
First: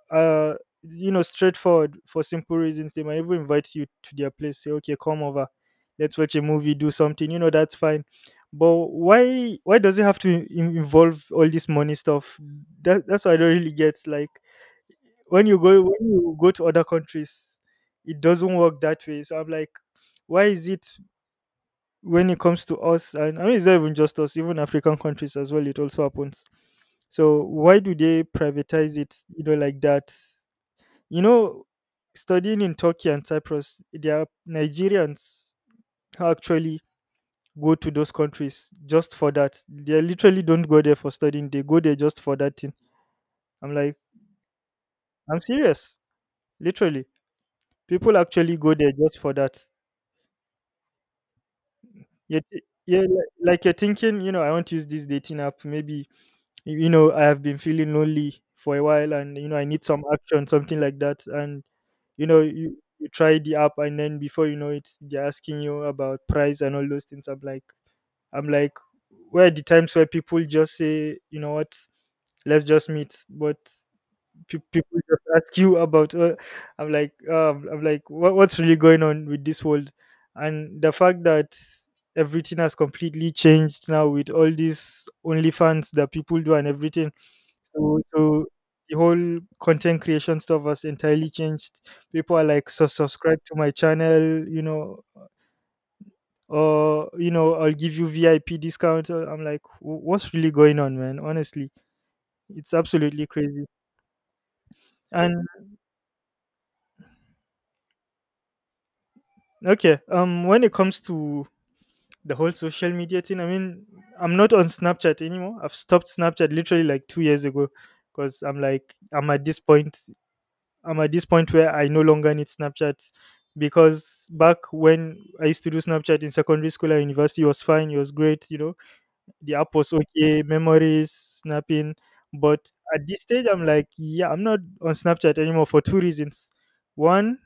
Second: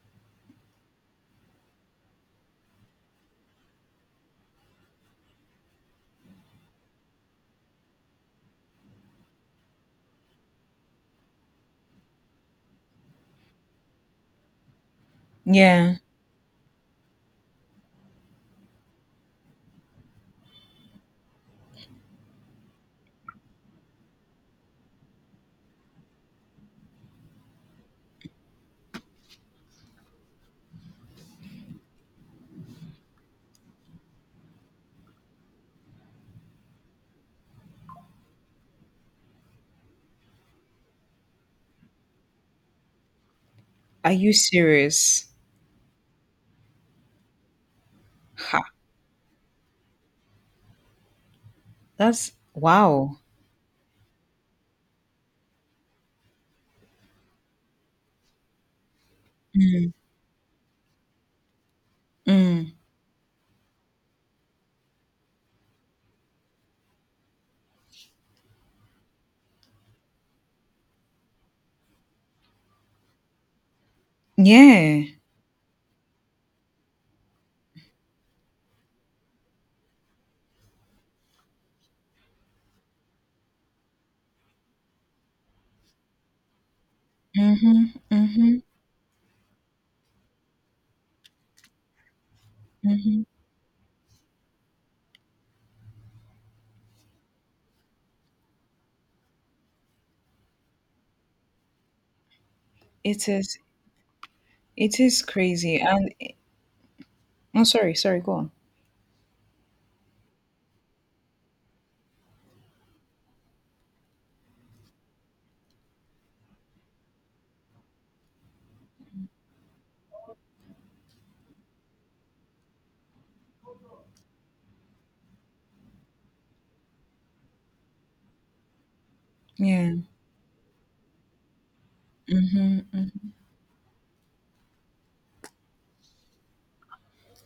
are, you know, straightforward for simple reasons. They might even invite you to their place, say, okay, come over, let's watch a movie, do something, you know, that's fine. But why why does it have to in- involve all this money stuff? That, that's what I don't really get. Like when you go
yeah.
when you go to other countries, it doesn't work that way, so I'm like, why is it when it comes to us? And I mean, it's not even just us, even African countries as well, it also happens. So why do they privatize it, you know, like that? You know, studying in Turkey and Cyprus, their Nigerians who actually go to those countries just for that, they literally don't go there for studying, they go there just for that thing. I'm like...
Are you serious?
I'm serious. Literally, people actually
Ha!
go there just for that.
That's
You're t- yeah,
wow.
li- like you're thinking, you know, I want to use this dating app. Maybe, y- you know, I have been feeling lonely for a while and, you know, I need some action, something like that. And, you know,
Mm,
you, you try the app and then before you know it, they're asking you about price and all those things. I'm like, I'm like, where are the times where people just say, you know what, let's just meet? But... Pe- people
yeah.
just ask you about, uh, I'm like, um, I'm like, what, what's really going on with this world? And the fact that everything has completely changed now with all these only fans that people do and everything,
Mm-hmm,
so so
mm-hmm,
the whole content creation stuff has entirely changed. People are like, so
mm-hmm.
subscribe to my channel, you know, or, you know, I'll give you VIP discount. Uh, I'm like, "Wh- what's really going on, man?" Honestly, it's absolutely
It is.
crazy.
It is
And
crazy. And I'm sorry. Sorry. Go on.
okay, um when it comes to the whole social media thing, I mean, I'm not on Snapchat anymore. I've stopped Snapchat literally like two years ago because I'm like, I'm at this point. I'm at this point where I no longer need Snapchat because back when I used to do Snapchat in secondary school and university, it was fine. It was great. You know, the app was
Yeah.
okay, memories, snapping. But
Mm-hmm,
at this
mm.
stage, I'm like, yeah, I'm not on Snapchat anymore for two reasons. One,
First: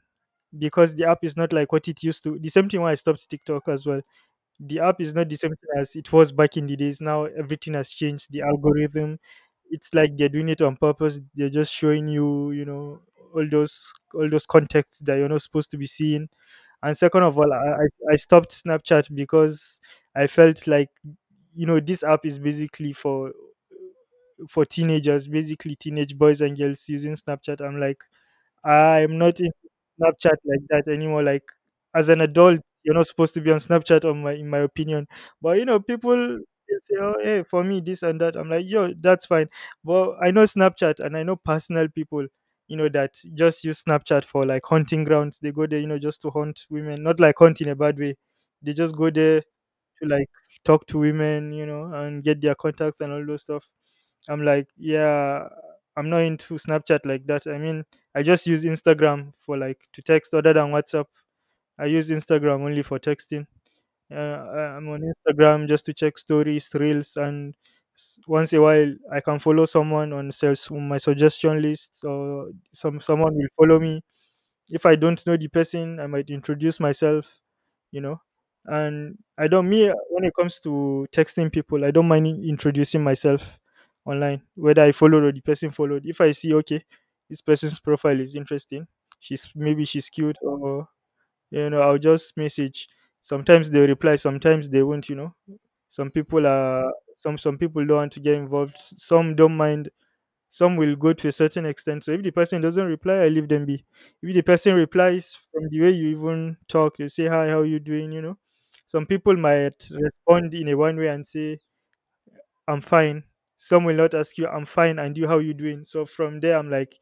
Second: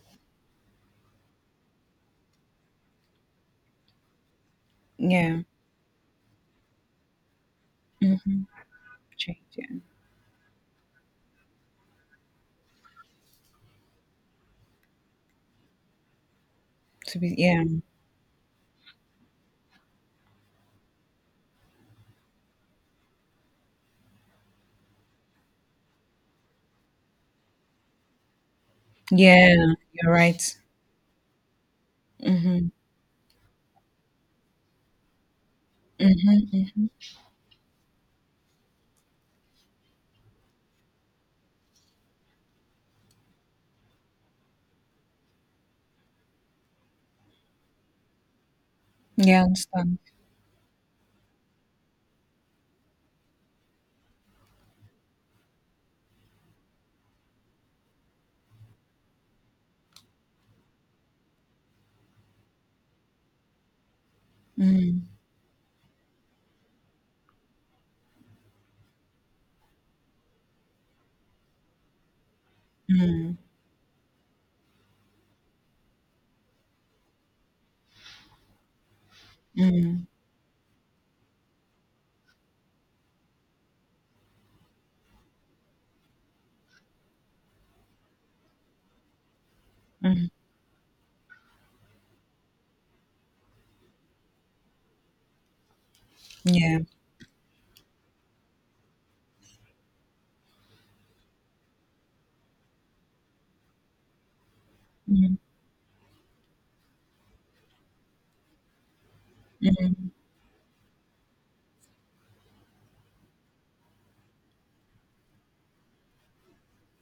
because the app is not like what it used to. The same thing why I stopped TikTok as well, the app is not the
Yeah.
same thing as it was back in the days. Now everything has changed. The
Mm-hmm.
algorithm,
Change. Yeah.
it's like they're doing it on purpose. They're just showing you, you know, all those all those contexts that you're not supposed to be seeing. And
To
second
be.
of all, I,
Yeah.
I I stopped Snapchat because I felt like, you know, this app is basically for for teenagers, basically teenage boys and girls using Snapchat. I'm like, I'm not into
Yeah. You're
Snapchat
right.
like that anymore. Like as an adult,
Mm-hmm,
you're not supposed to be on Snapchat, on my in my opinion. But you know, people
mm-hmm,
still
mm-hmm.
say, oh, hey, for me this and that. I'm like, yo, that's fine. But I know Snapchat and I know personal people, you know, that just use Snapchat for like hunting grounds. They go there, you know, just to hunt women. Not like hunt in a bad way. They just go
Yeah.
there
I understand.
to like talk to women, you know, and get their contacts and all those stuff. I'm like, yeah, I'm not into Snapchat like that. I mean, I just use Instagram for like to text other than WhatsApp. I use Instagram only for texting. Uh, I- I'm on
Mm,
Instagram just to check stories, reels, and s- once in a while I can follow someone on sales on my suggestion list, or some someone
mm,
will follow me. If I don't know the person, I might introduce myself, you know. And I don't me
mm,
when it comes to texting people, I don't mind in- introducing myself online, whether I followed or the person followed. If I see, okay, this person's profile is interesting, she's maybe she's
mm.
cute, or you know I'll just message. Sometimes they reply, sometimes they won't you know some people
Yeah.
are some some people don't want to get involved, s- some don't mind, some will go to a certain extent. So if the person doesn't reply, I leave them be. If the person replies,
Mhm.
from the way you even talk, you say, "Hi, how you doing you know Some people might
Mhm.
respond in a one way and say, "I'm fine." Some will not ask you, "I'm fine, and you? How you doing?" So from there, I'm like,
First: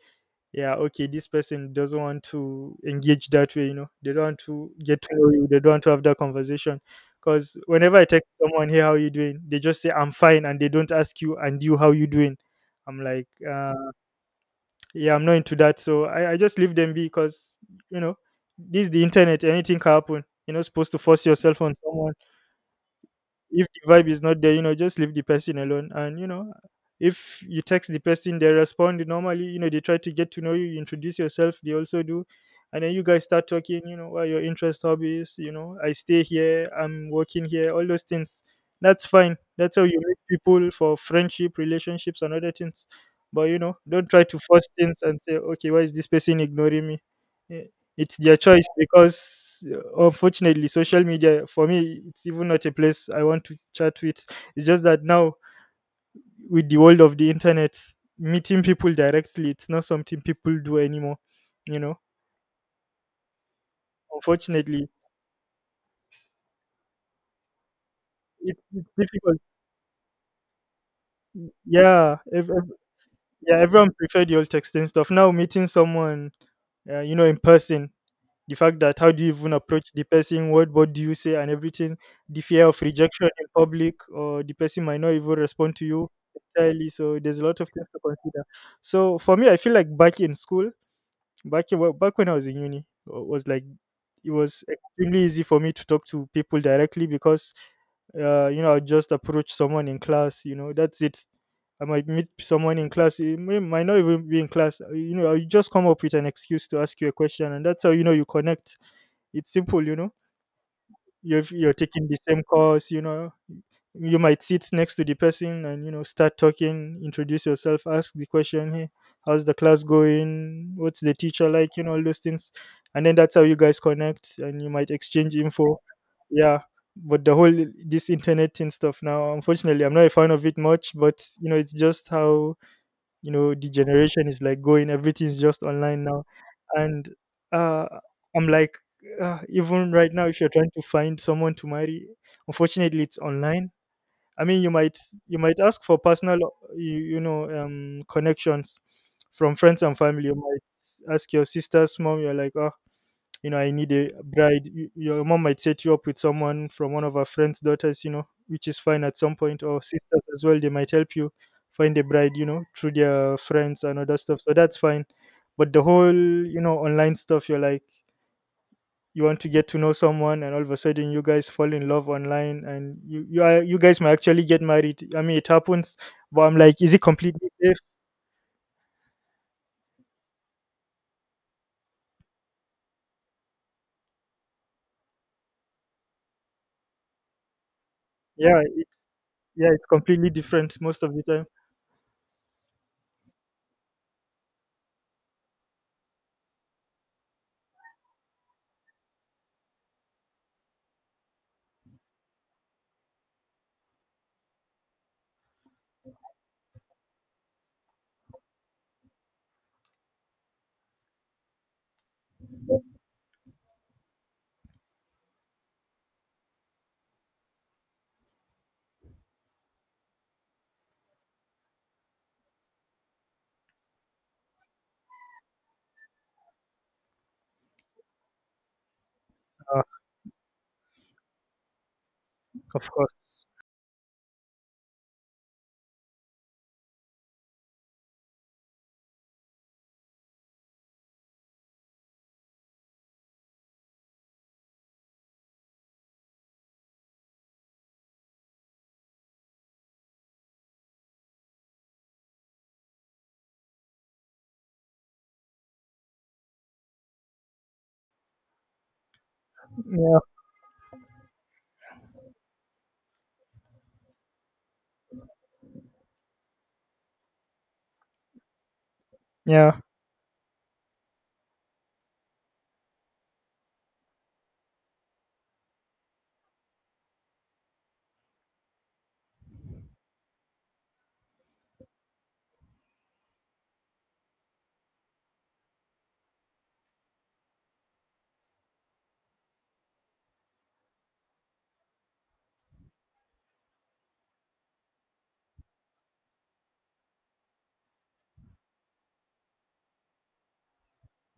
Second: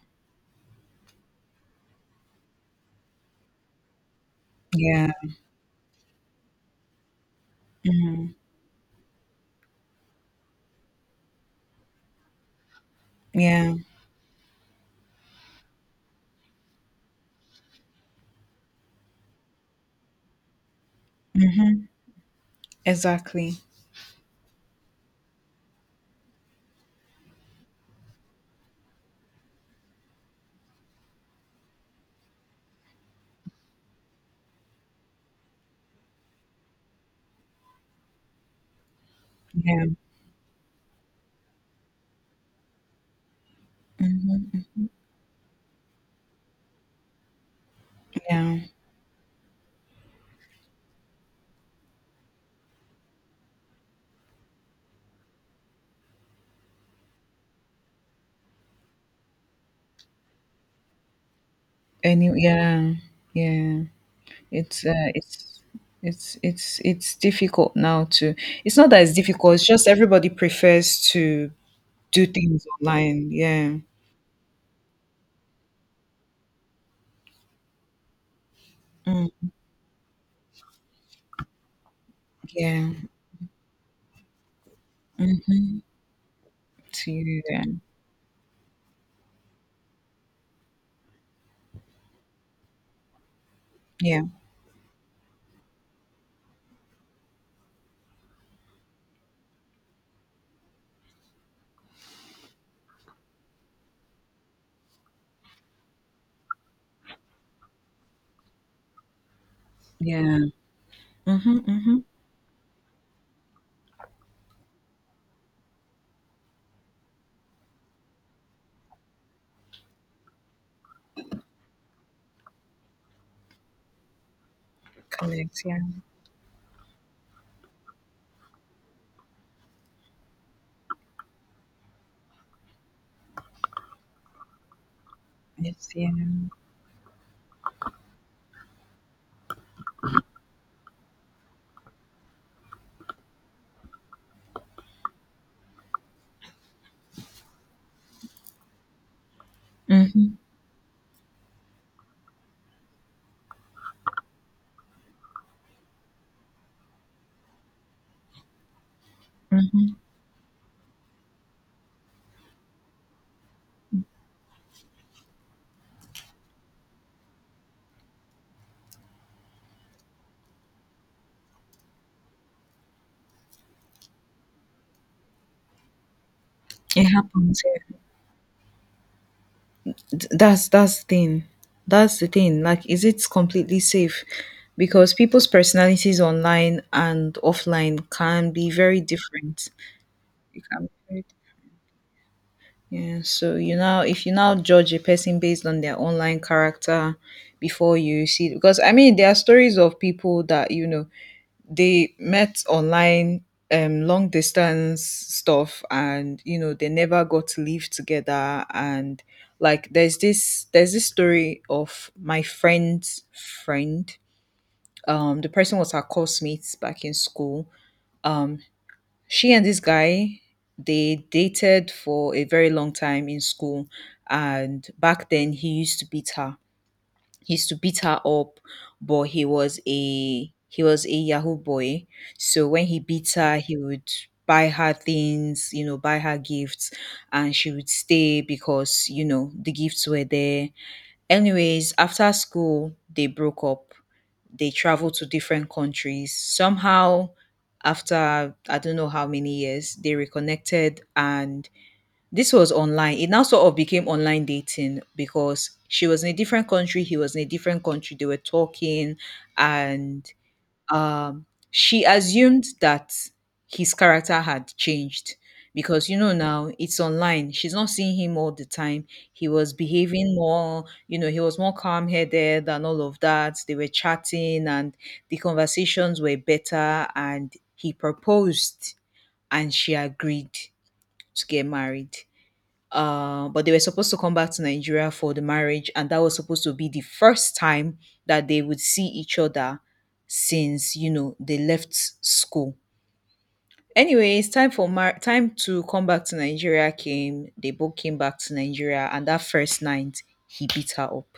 "Yeah, okay, this person doesn't want to engage that way, you know, they don't want to get to
Yeah.
know you, they don't want to have that conversation." Because whenever I
Mhm.
text someone, "Hey, how you doing?" they just say, "I'm fine," and they don't ask you, "And you, how you doing?" I'm like, uh,
Yeah.
yeah, I'm not into that. So I, I just leave them be because, you know, this is the internet, anything can happen. You're not supposed to force yourself on
Mhm.
someone
Exactly.
if the vibe is not there, you know, just leave the person alone. And you know, if you text the person, they respond normally. You know, they try to get to know you, you introduce yourself. They also do, and then you guys start talking. You know, what are your interest hobbies. You know, I stay here. I'm working here. All those things. That's fine. That's how
Yeah.
you meet people for friendship, relationships, and other things. But you know, don't try to
Mhm.
force
Mhm.
things and say, okay, why is this person ignoring me? Eh, it's their
Yeah.
choice because, uh, unfortunately, social media, for me, it's even not a place I want to chat with. It's just that now, with the world of the internet, meeting people directly, it's not something people do anymore. You know,
And you, yeah. Yeah. It's
unfortunately,
uh it's it's it's it's difficult now to,
it's,
it's
it's
not that it's
difficult.
difficult, it's just everybody prefers to
Yeah,
do
ev-
things
ev-
online.
yeah,
Yeah.
everyone prefer the old texting stuff. Now, meeting someone, uh, you know, in person, the fact that, how do you
Mm.
even approach the person, what what do you say and everything, the fear of
Yeah.
rejection in public, or the person might not even respond
Mhm.
to you entirely.
To
So there's
you
a lot of
then.
things to consider. So for me, I feel like back in school, back in, back when I was in uni, uh, was like,
Yeah.
it was extremely easy for me to talk to people directly because, uh, you know, I just approach someone in class, you know, that's it. I might meet someone in class, it may, might not even be in class, uh, you know, I just come up with an excuse to ask you a question, and that's how you know you connect. It's simple, you know.
Yeah.
You've
Mhm.
you're
Mhm.
taking the same course, you know. You might sit next to the person and you know start talking, introduce yourself, ask the question, "Hey, how's the class going? What's the teacher like?" You know, all those things. And then that's how you guys connect and you might exchange
Correct. Yeah.
info. Yeah. But the whole, this internet thing stuff now, unfortunately I'm not a fan of it much, but you know, it's just how you know the generation is like going, everything's just
It's
online
yeah.
now. And uh i'm like uh, even right now, if you're trying to find someone to marry, unfortunately it's online. I mean, you might you might ask for personal you, you know um connections from friends and family. You
Mhm.
might ask your sister's mom, you're like, "Oh, you know, I need a bride." Y- Your mom might set you up with someone from one of our friends' daughters, you know, which is fine at some point, or sisters as well. They might help you find a bride, you know, through their friends and other stuff. So that's fine. But the whole, you know, online stuff, you're like, you want to get to know someone, and all of a sudden, you guys fall in love online, and you you are you guys might actually get married. I mean, it happens, but I'm like, is it
It
completely
happens.
safe?
Yeah. th- that's that's the thing that's the thing like is it completely safe? Because people's personalities online and offline can
Yeah,
be
it's
very different.
yeah, it's completely
It
different
can be
most of the
very-
time.
yeah, so you now, if you now judge a person based on their online character before you see, because I mean there are stories of people that, you know, they met online, um long distance stuff, and you know they never got to live together. And like there's this there's this story of my friend's friend. Um the person was her classmates back in school. um she and this guy, they dated for a very long time in school, and back then he used to beat her, he used to beat her up But he was
Uh,
a he was a yahoo boy, so
of
when he
course.
beat her, he would buy her things, you know, buy her gifts, and she would stay because, you know, the gifts were there. Anyways, after school they broke up, they traveled to different countries somehow. After, I don't know how many years, they reconnected, and this was online. It now sort of became online dating because she was in a different country, he was in a different country. They were talking,
Yeah,
and um, she assumed that his character had changed because, you know, now it's online, she's not seeing him all the time. He was
yeah.
behaving more, you know, he was more calm headed and all of that. They were chatting, and the conversations were better. And he proposed, and she agreed to get married. Uh, but they were supposed to come back to Nigeria for the marriage, and that was supposed to be the first time that they would see each other since, you know, they left school. Anyway, it's time for mar- time to come back to Nigeria. Came, they both came back to Nigeria, and that first night he beat her up.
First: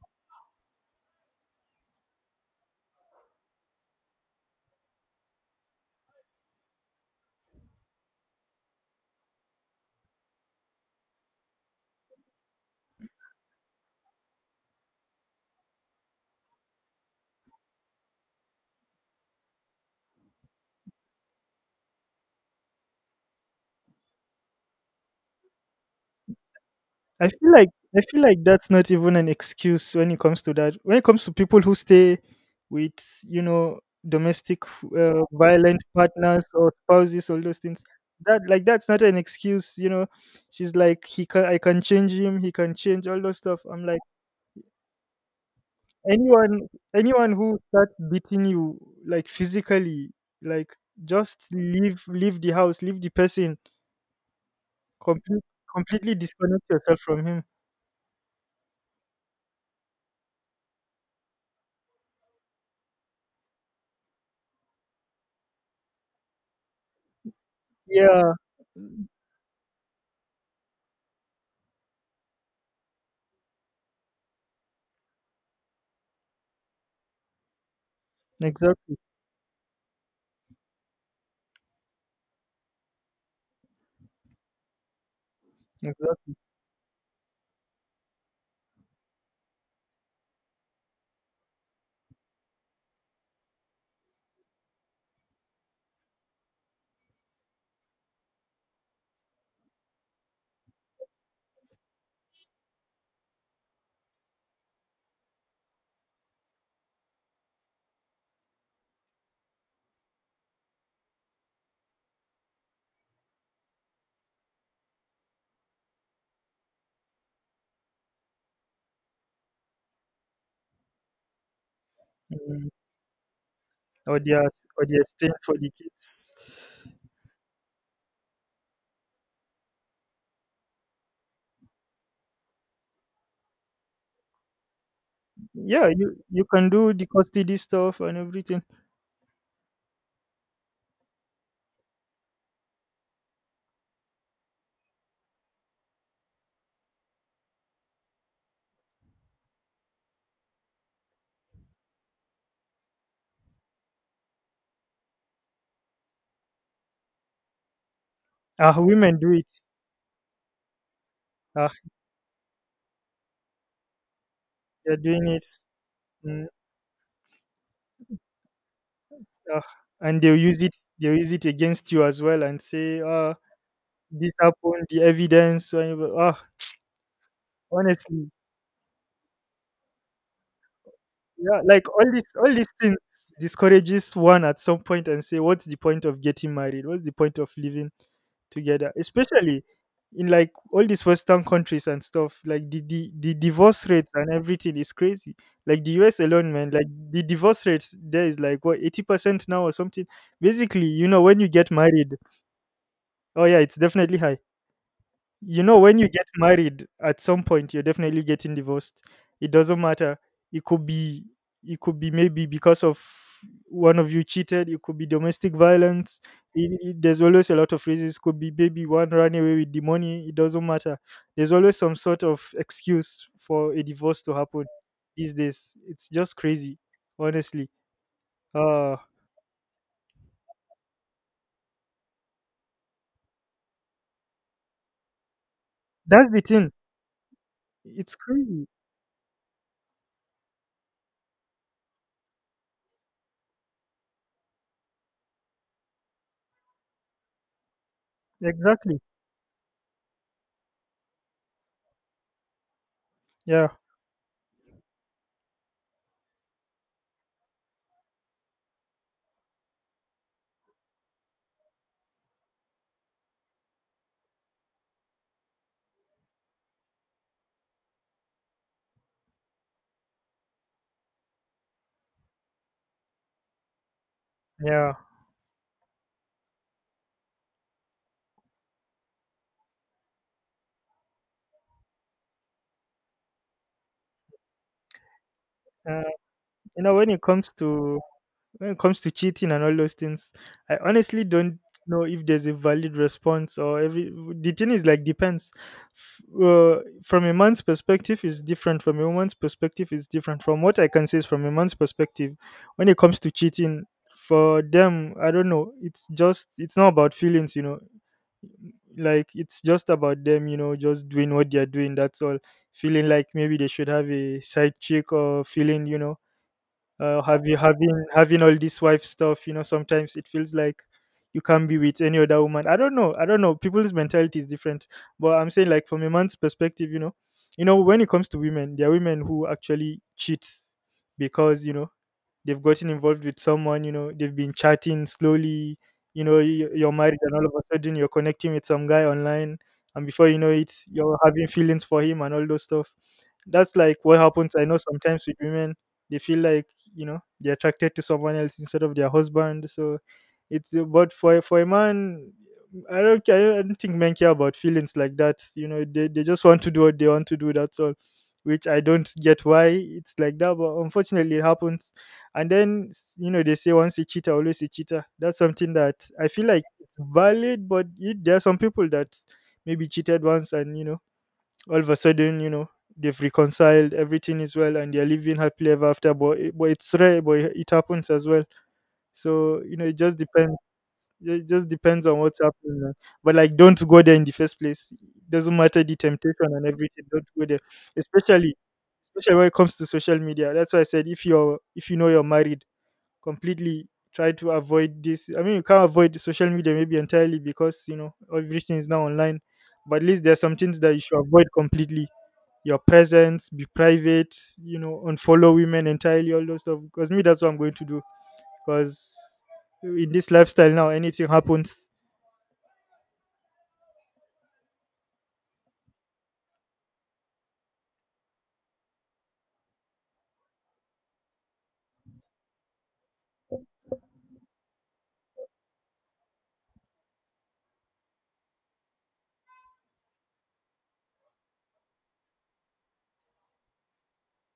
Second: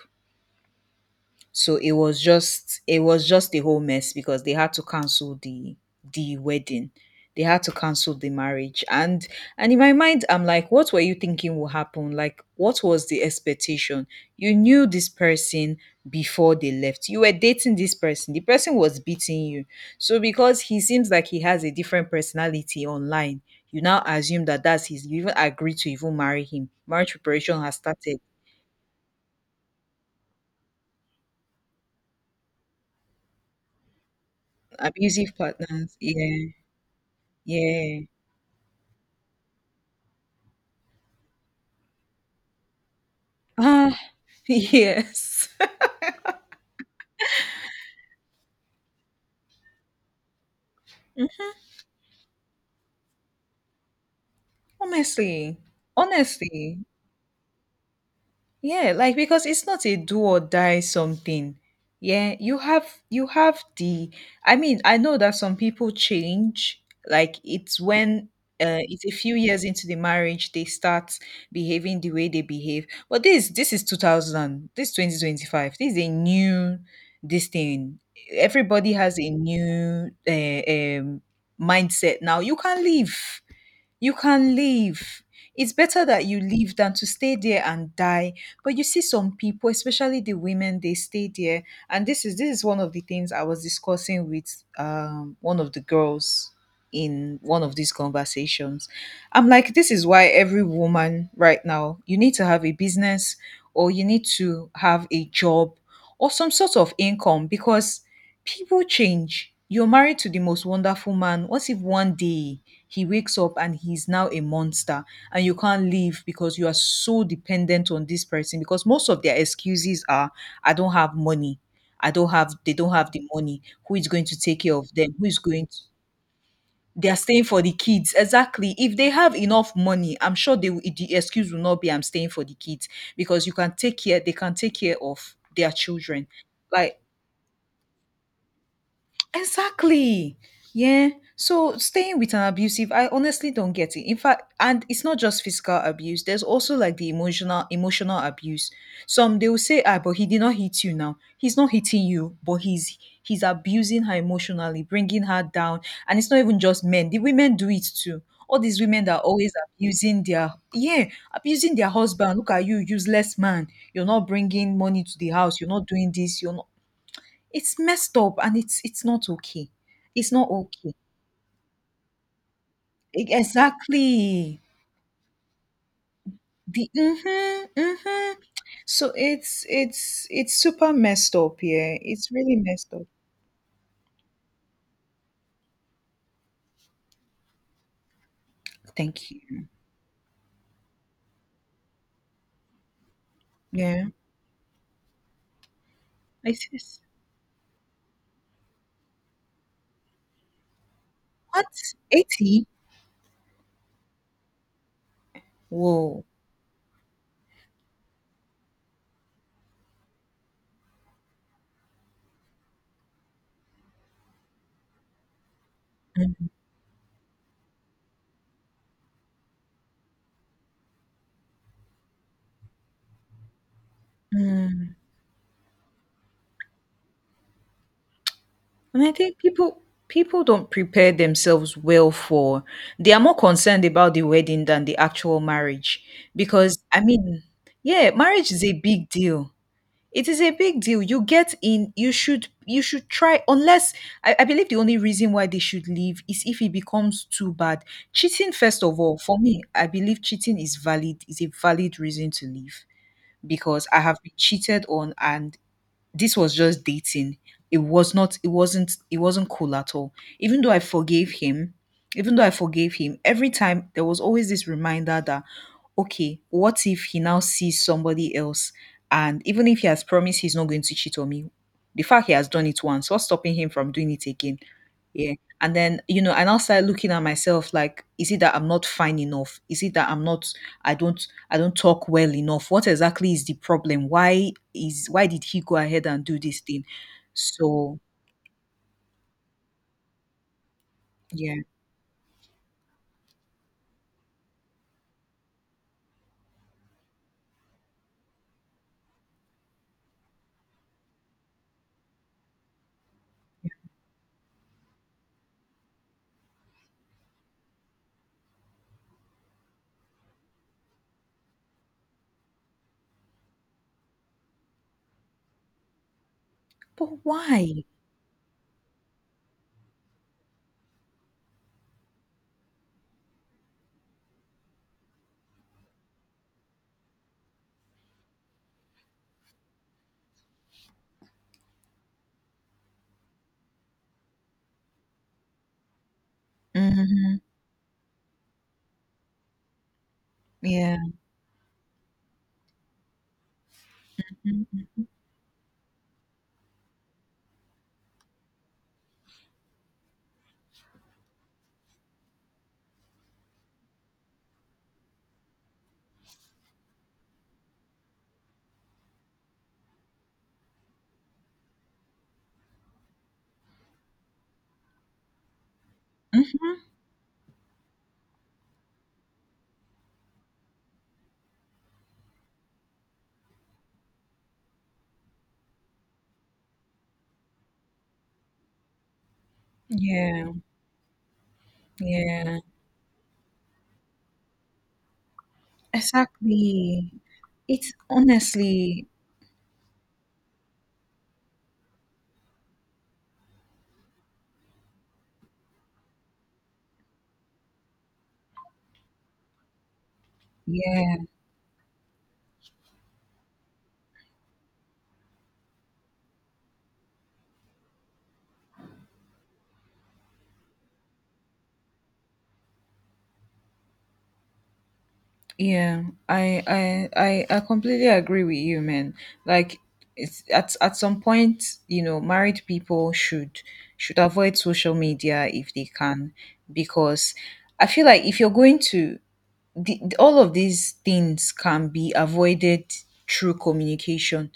So it was just, it was just a whole mess because they had to cancel the the wedding. They had to cancel the marriage. And and in my mind, I'm like, what were you thinking will happen? Like, what was the expectation? You knew this person before they left. You were dating this person. The person was beating you. So because he seems like he has a different personality online, you now assume that that's his. You even agree to even marry him. Marriage
I feel
preparation
like
has
I
started.
feel like that's not even an excuse when it comes to that. When it comes to people who stay with, you know domestic, uh,
Abusive
violent
partners.
partners
Yeah.
or spouses, all those things,
Yeah.
that like that's not an excuse. You know, she's like, he can, I can change him, he can change, all those stuff. I'm
Ah,
like,
yes.
anyone anyone who starts beating you, like, physically, like, just leave leave the house, leave the person, complete,
Honestly,
completely disconnect
honestly,
yourself from him.
yeah, like because it's not a do or die something. Yeah, you have you have the. I mean, I know that some people change, like it's when
Yeah,
uh, it's a few years into the marriage they start behaving the way they behave. But this this is two thousand, this twenty twenty-five. This is a new this thing. Everybody
exactly.
has a new uh, um mindset now. You can leave. You can leave. It's better that
Exactly.
you leave than to stay there and die. But you see some people, especially the women, they stay there. And this is this is one of the things I was discussing with um one of the girls in one of these conversations. I'm like, this is why every woman right now, you need to have a business or you need to have a job or some sort of income because people change. You're married to the most wonderful man. What if one day he wakes up and he's now a monster and you can't leave because you are so dependent on this person? Because most of their excuses are, I don't have money. I don't have,
Mm,
they don't have the money. Who is
or
going to
their
take care
or
of
their
them? Who
staying
is
for
going
the
to?
kids.
They are staying for the kids. Exactly. If they have enough money, I'm sure they will- the excuse will not be I'm staying for the kids because you can take care, they can take care of their
Yeah, you
children.
you can do
Like,
the custody stuff and everything.
exactly. Yeah. So staying with an abusive, I honestly don't get it. In fact, and it's not just physical abuse. There's also like the emotional emotional abuse. Some they will say, ah, but he did not hit you now. He's not hitting you, but he's he's abusing her emotionally, bringing her down. And it's not even just men. The women do it too. All
Ah,
these women that
women
are
do it.
always abusing their, yeah,
Ah,
abusing their husband. Look at you, useless man. You're not bringing
they're
money to
doing
the
it.
house. You're not doing this.
Mm,
You're not It's messed up and it's it's not
ah,
okay.
and
It's
they'll
not
use it.
okay.
They'll use it against you as well and say,
E
"Ah, this
exactly.
happened, the evidence, whatever." Ah,
The mhm,
honestly,
mhm. So it's it's it's super messed
yeah,
up,
like
yeah.
all this
It's
all
really
these
messed
things
up.
discourages one at some point, and say, what's the point of getting married? What's the point of living together,
Thank
especially
you.
in, like, all these western countries and stuff, like the, the the divorce
Yeah.
rates and everything is crazy. Like, the US alone,
It
man, like,
is.
the divorce rate there is like, what, eighty percent now or something? Basically, you know when you
What?
get married...
eighty?
Oh, yeah, it's definitely high. You know, when you
Whoa.
get married, at some point you're definitely getting divorced. It doesn't matter. It could be it could be maybe because of, one of you cheated, it could be domestic violence. It, it- there's always a lot of reasons. Could be maybe one ran away with the money. It doesn't matter. There's always some sort of excuse for a divorce to happen
Mm.
these days. It's just crazy, honestly. Uh
And I think people people don't prepare themselves well for, they are more concerned about the wedding than the actual marriage.
that's the thing.
Because I mean, yeah,
It's
marriage is
crazy.
a big deal. It is a big deal. You get in, you should you should try unless I, I believe the only reason why they should leave is if it becomes too bad. Cheating, first of
Exactly.
all, for me, I believe cheating is valid, is a valid reason to leave
Yeah.
because I have been cheated on and this was just dating. It was not, it wasn't it wasn't cool at all. Even though I forgave him, even though I forgave him, every time there was always this reminder that okay, what if he now sees somebody else and even if he has promised he's not going to cheat on me, the fact he has done it once, what's stopping him from doing it again?
Yeah.
Yeah. And then, you know, and I now started looking at myself like, is it that I'm not fine enough? Is it that I'm not, I don't I don't talk well enough? What exactly is the problem? Why is why did he go
Uh,
ahead and do this
you
thing?
know, when it comes
So
to when it comes to cheating and all those things, I honestly
yeah.
don't know if there's a valid response or every the thing is like, depends. F- uh, from a man's perspective is different from a woman's perspective, is different. From what I can say, is from a man's perspective, when it comes to cheating, for them, I don't know, it's just it's not about feelings, you know. Like, it's just about them, you know, just doing what they're doing, that's all. Feeling like maybe they should have a side chick, or feeling, you know, uh,
But
have you
why?
having having all this wife stuff, you know, sometimes it feels like you can't be with any other woman. I don't know, I don't know, people's mentality is different. But I'm saying, like, from a man's perspective, you know, you know, when it comes to women, there are women who actually cheat because, you know, they've gotten involved with someone, you know, they've been chatting slowly, you know, y- you're married and
Hmm.
all of a sudden you're connecting with some guy online, and before you know it,
Yeah.
you're having feelings for him and all those stuff. That's like what happens, I know, sometimes with women. They feel like, you know, they're attracted to someone else instead of their husband. So it's uh, but for a- for a man, I don't care, I don't think men care about feelings like that, you know. They, they just want to do what they want to do, that's all. Which, I don't get why it's like that, but unfortunately it happens. And then s- you know, they say once a cheater, always a cheater. That's something that I feel like
Mm-hmm.
it's valid, but it, there are some people that maybe cheated once, and you know, all of a sudden, you know, they've reconciled, everything is well, and they're living happily ever after. But it, but it's rare, but it, it happens as well. So you know it just
Yeah.
depends. It just depends on what's
Yeah.
happening, man. But like, don't go there in the first place. Doesn't matter the temptation and everything.
Exactly.
Don't go there,
It's
especially
honestly,
especially when it comes to social media. That's why I said, if you're, if you know you're married, completely try to avoid this. I mean, you can't avoid social media maybe entirely because, you know, everything is now online. But at least there are some things that you
yeah.
should avoid completely. Your presence, be private. You know, unfollow women entirely, all those stuff. Because me, that's what I'm going to do. Because in this lifestyle now, anything happens.
Yeah, I I I I completely agree with you, man. Like it's at at some point, you know, married people should should avoid social media if they can because I feel like if you're going to, the, all of these things can be avoided through communication.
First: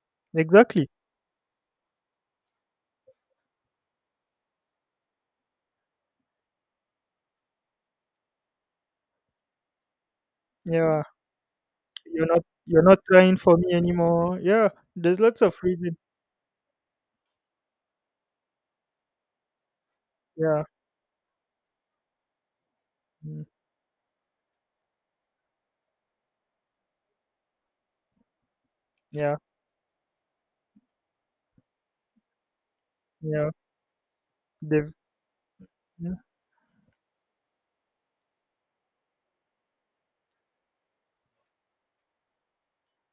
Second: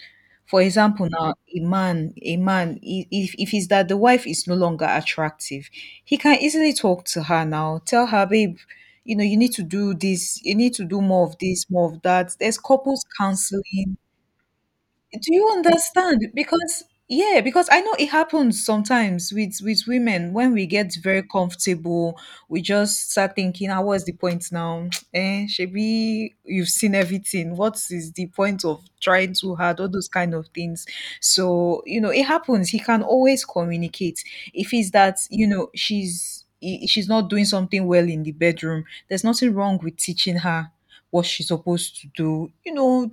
For
Exactly.
example, now a man, a man, i- if if it's that the wife is no longer attractive, he can easily talk to her now. Tell her, babe, you know, you need to do this. You need to do
Yeah.
more of this, more of
You're
that.
not.
There's
You're not
couples
trying for me
counseling,
anymore. Yeah. There's
do
lots
you
of reasons.
understand? Because yeah, because I know it happens sometimes with with women when
Yeah.
we get very comfortable, we just start
mm,
thinking, "Ah, what's the point now? Eh, Shebi, you've seen everything. What is the point of trying
Yeah.
too hard? All those kind of things." So you know, it happens. He can always
Yeah.
communicate if it's
They've
that you know she's he- she's not doing something well in the bedroom. There's nothing wrong with teaching her what she's supposed to do. You know,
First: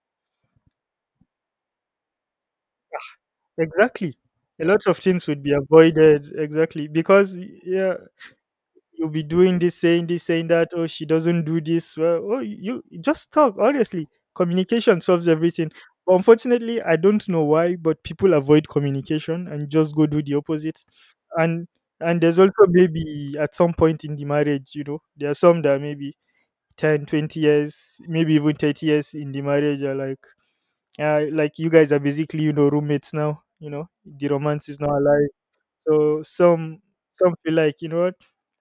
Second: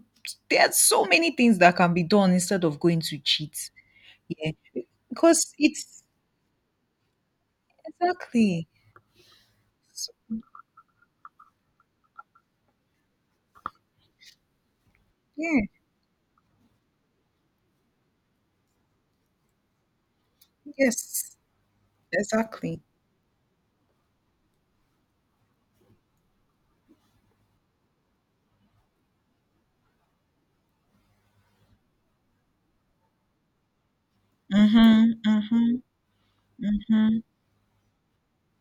there are so many things that can be done instead of going to cheat.
Exactly.
Yeah.
A lot of things would be
Because it's,
avoided. Exactly. Because yeah,
exactly.
you'll be doing this, saying
So,
this, saying that, "Oh, she doesn't do this." Well, oh, you just talk, honestly. Communication solves
yeah.
everything. But unfortunately, I don't know why, but people avoid communication and just go do the opposite.
Yes.
And and there's also
Exactly.
maybe at some point in the marriage, you know, there are some that maybe Ten, twenty years, maybe even thirty years in the marriage, are like uh, like you guys are basically, you know, roommates now. You know, the romance is not
Mhm.
alive,
Mhm.
so some
Mhm.
some feel like, you know what,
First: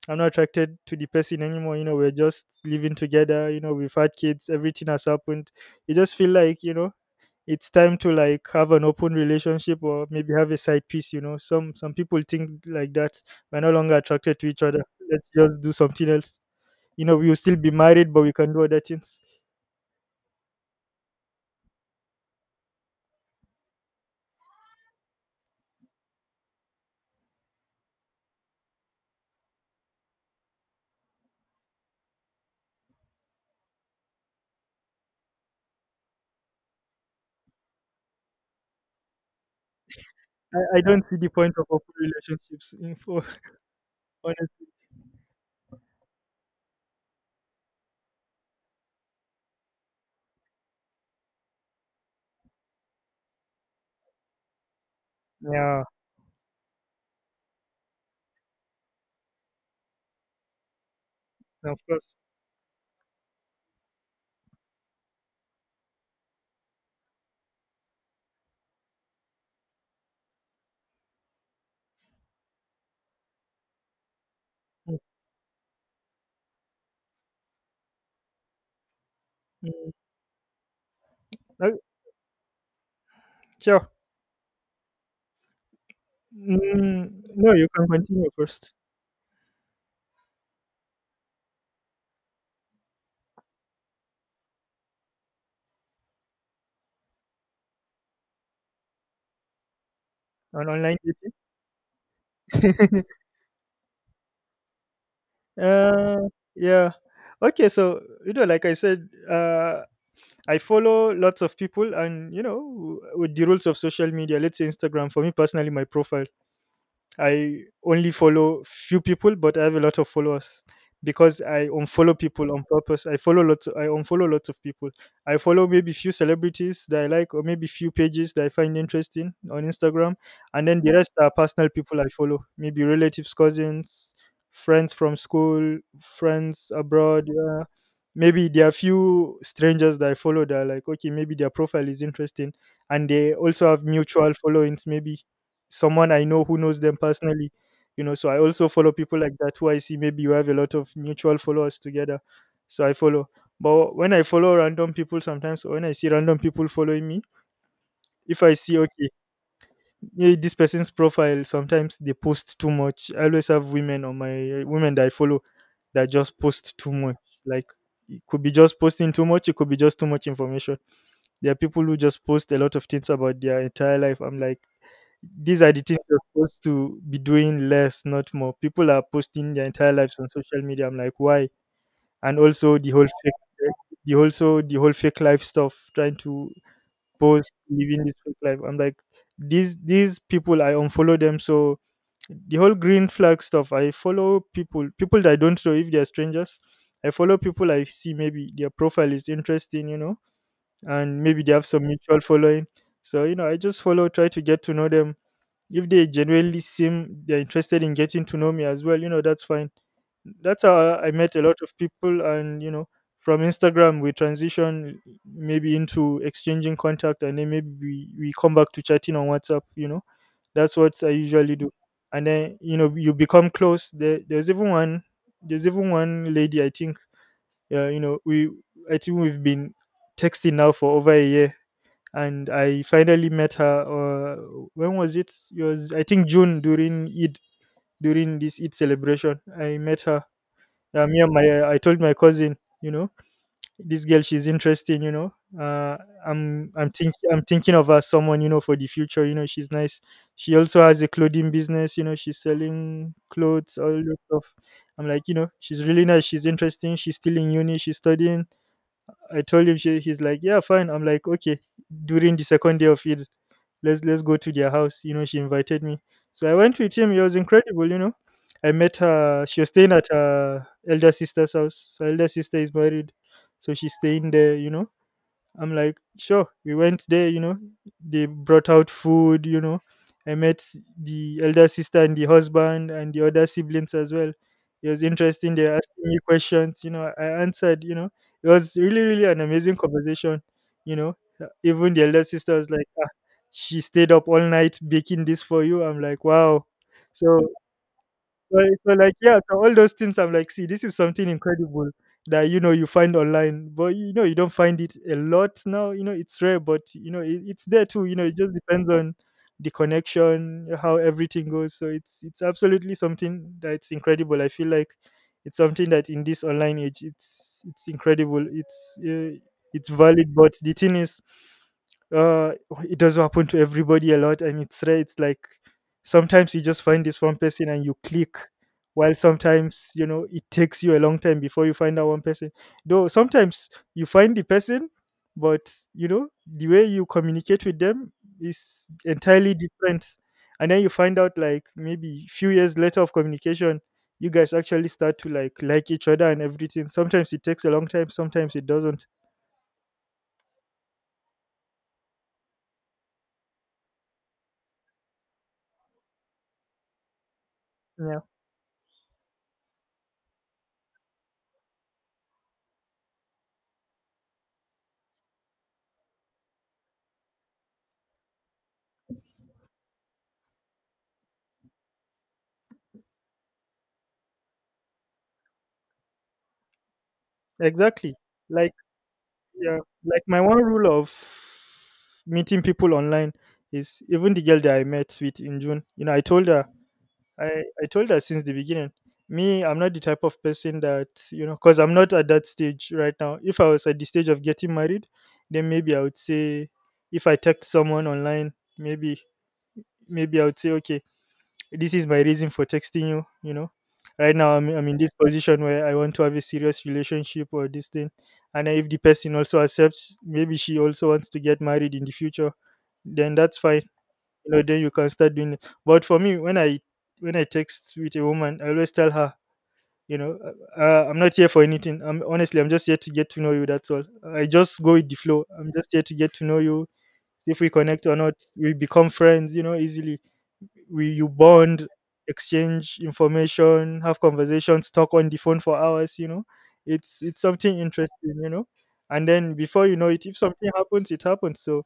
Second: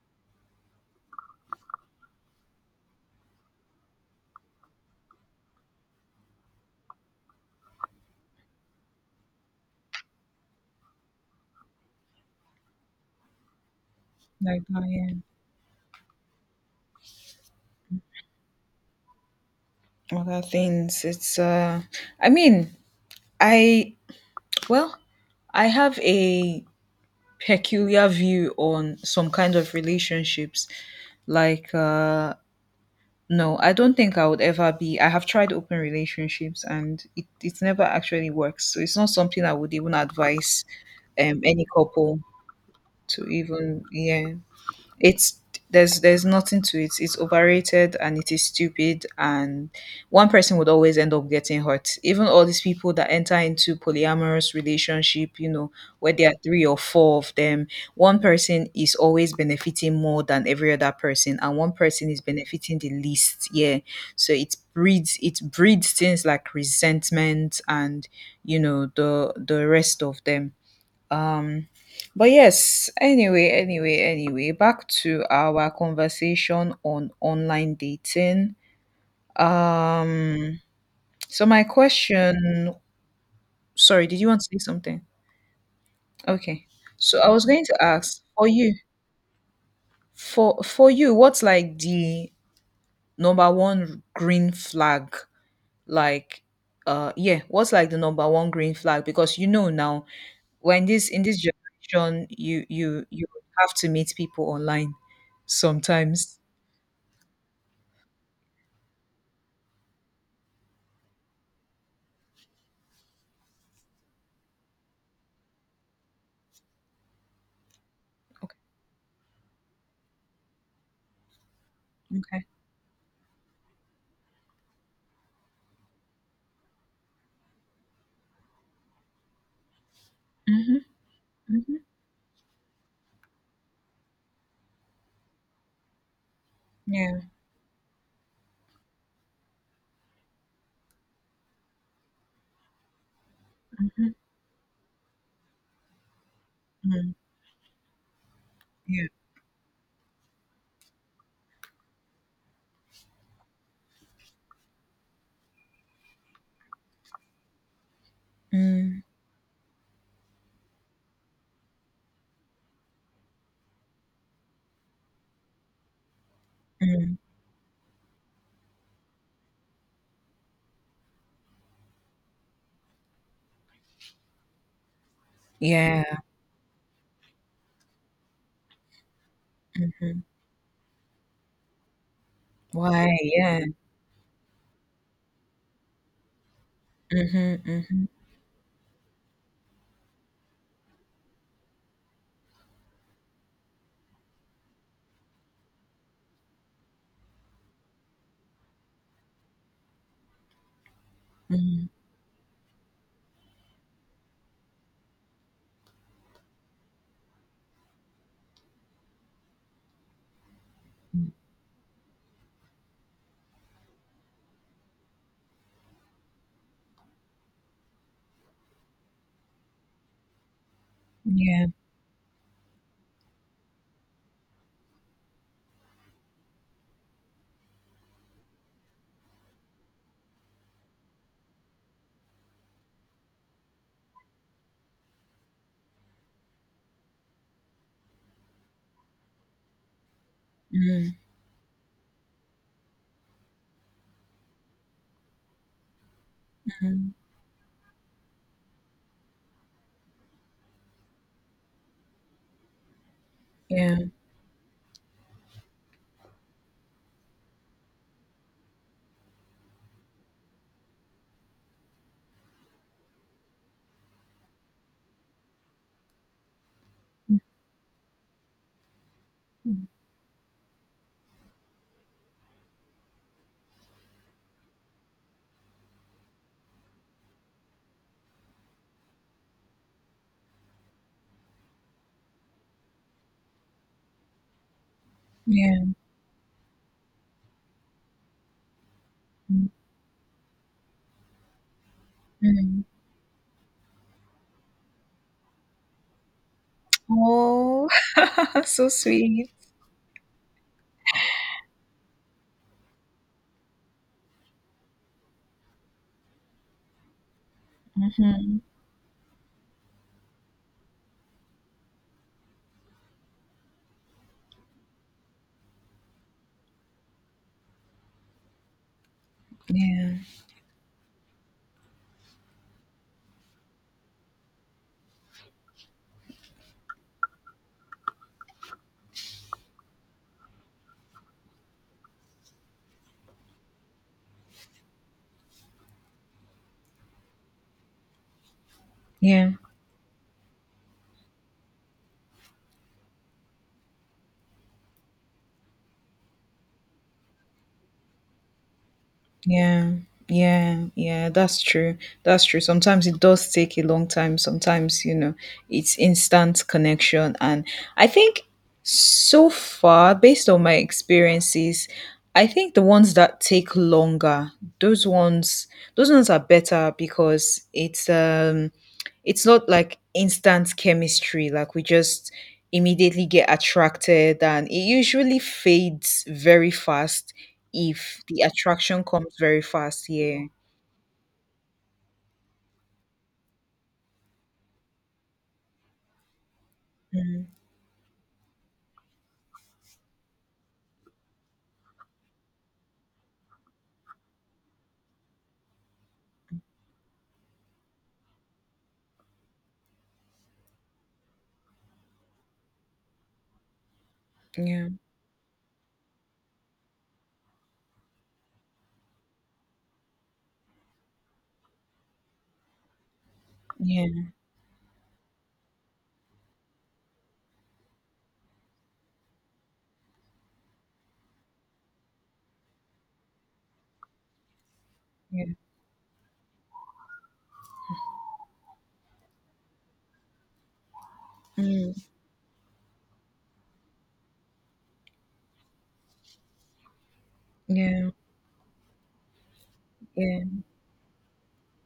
I'm not attracted to the person anymore. You know, we're just living together, you know, we've had kids, everything has happened. You just feel like, you know, it's time to like have an open relationship or maybe have a side piece. You know, some some people think like that. We're no longer attracted to each
Like
other,
that, yeah.
let's just do something else. You know, we will still be married, but we can do other things.
Other things. It's uh I mean, I well, I have a peculiar view on some kind of relationships. Like uh No, I don't think I would ever be. I have tried open relationships and it, it never actually works. So it's not something I would even advise
I, I don't see the
um
point of
any
open
couple
relationships. In for
to even, yeah,
honest.
it's there's there's nothing to it. It's overrated and it is stupid and one person would always end up getting hurt. Even all these people that enter into polyamorous relationship, you know,
Yeah,
where there are three or four of them, one person is always benefiting more than every other person and one
of
person
course.
is benefiting the least. Yeah. So it breeds it breeds things like resentment and you know the the rest of them. Um. But yes, anyway, anyway, anyway, back
Mm,
to our conversation on online dating.
mm.
Um, so my
Oh,
question,
sure.
sorry, did you want to say something? Okay. So
Mm,
I was
no,
going
you
to
can
ask
continue
for
first
you, for for you, what's like the number one green flag? Like, uh, yeah, what's like the number one green flag? Because you know now,
on
when
online
this, in this generation, you
dating.
you you have to meet people online
uh,
sometimes.
yeah. Okay, so you know, like I said, uh, I follow lots of people, and you know, w- with the rules of social media, let's say Instagram. For me personally, my profile, I only follow few people, but I have a lot of followers because I unfollow
Okay.
people on purpose. I follow lots. I unfollow lots of people. I follow maybe few celebrities that I like, or maybe few pages that I find interesting on Instagram, and then
Mhm,
the rest are personal
mhm.
people I follow. Maybe relatives, cousins, friends from school, friends
Yeah.
abroad. Yeah. Maybe there are few strangers that I follow that are like, okay, maybe their profile is interesting, and they also have mutual followings. Maybe someone I know who knows them
Mm,
personally. You know, so I also follow
yeah.
people like that who I see maybe you have a lot of mutual followers together. So I follow. But when I follow random people sometimes, or when I see random people following me, if I see,
Mm,
okay, yeah, this person's profile, sometimes they post too much. I always have women on my women that I follow that just post too
mm.
much. Like it could be just posting too much, it could be just too much information. There are people who just post a lot of things about their entire life. I'm like, these are the things
Yeah.
you're supposed to be doing less, not more. People are posting their entire lives
Mm.
on social media. I'm like, why? And also the whole
Why?
fake,
Yeah.
the also the whole fake life stuff. Trying to post
Mhm,
living
mhm,
this fake life. I'm like, these these people, I unfollow them. So the whole green flag stuff. I follow people, people that I don't know if they're strangers. I follow people I see maybe their profile is interesting, you know, and maybe they have some
mhm.
mutual following. So you know, I just follow, try to get to know them if they genuinely seem they're interested in getting to know me as well, you know, that's fine. That's how I met a lot of people, and you know, from Instagram we transition maybe into exchanging contact, and then maybe we, we come back to chatting on WhatsApp. You know, that's what I usually
Yeah.
do, and then you know you become close. There, there's even one, there's even one lady I think. Uh, you know, we I think we've been texting now for over a year and I finally met her. Uh, when was it? It was, I think, June, during Eid, during this Eid celebration. I met her. Uh,
Mm,
me and my I told my cousin, you know, this girl, she's interesting. You know, uh, I'm I'm
mhm.
thinking I'm thinking of her as someone you know for the future. You know, she's nice. She also has a clothing business. You know, she's selling clothes all
Yeah.
that stuff. I'm like, you know, she's really nice. She's interesting. She's still in uni. She's studying. I told him she, he's like, yeah, fine. I'm like, okay. During the second day of Eid, let's let's go to their house. You know, she invited me, so I went with him. It was incredible. You know, I met her. She was staying at her elder sister's house. Her elder sister is married, so she's staying there. You know, I'm like, sure. We went there, you know. They brought out food, you know. I met the elder sister and the husband and the other siblings as well. It was interesting. They were
Yeah.
asking me questions, you know. I answered, you know. It was really, really an
Mm,
amazing conversation, you know. Uh, Even the elder sister was
mm.
like, ah, she stayed up all night baking this for you. I'm like, wow. So
Oh,
so,
so
so like yeah,
sweet.
so all those things, I'm like, see, this is something incredible that you know you find online, but you know you don't find it a lot now. You know it's rare, but you know it, it's there too. You know it just
Mhm.
depends on the connection, how everything goes. So it's it's absolutely something that's incredible. I feel like it's something that in this online age, it's it's incredible. It's uh, it's
Yeah.
valid, but the thing is, uh, it does happen to everybody a lot, and it's rare. It's like sometimes you just find this one person and you click, while sometimes, you know, it takes you a long time before you find that one person. Though sometimes you find the person, but, you know, the way you communicate with them is entirely
Yeah.
different. And then you find out, like, maybe few years later of communication, you guys actually start to like like each other and everything. Sometimes it takes a long time, sometimes it doesn't.
Yeah, yeah, yeah, that's true. That's true. Sometimes it does take a long time. Sometimes, you know, it's instant connection. And I
Yeah,
think so far, based on my experiences, I think the ones that take longer, those ones, those ones are better because it's um it's not like instant chemistry, like we just immediately get attracted and it usually fades very fast
exactly.
if the
Like
attraction comes very
yeah,
fast.
like
Yeah.
my one rule of meeting people online is even the girl that I met with in June. You know, I told her,
Mm,
I, I told her since the beginning, me, I'm not the type of person that, you know, because I'm not at that stage right now. If I was at the stage of getting married, then maybe I would say, if I text someone online, maybe, maybe I would say, okay, this is my reason for texting you. You know, right now i'm,
yeah,
I'm in this position where I want to have a serious relationship or this thing, and if the person also accepts, maybe she also wants to get married in the future, then that's fine.
yeah,
You know, then you can start doing it. But for me, when i when i text with a woman, I always tell her, you know, uh, uh, I'm not here for anything. I'm honestly, I'm just here to get to know you, that's all. I just go with the flow,
yeah,
I'm just here to get to know you, see if we connect or not. We become friends, you know, easily. We You bond,
mm,
exchange information, have conversations, talk on the phone for hours, you know. It's it's something
yeah,
interesting, you know. And then before you know it, if
yeah,
something happens, it happens. So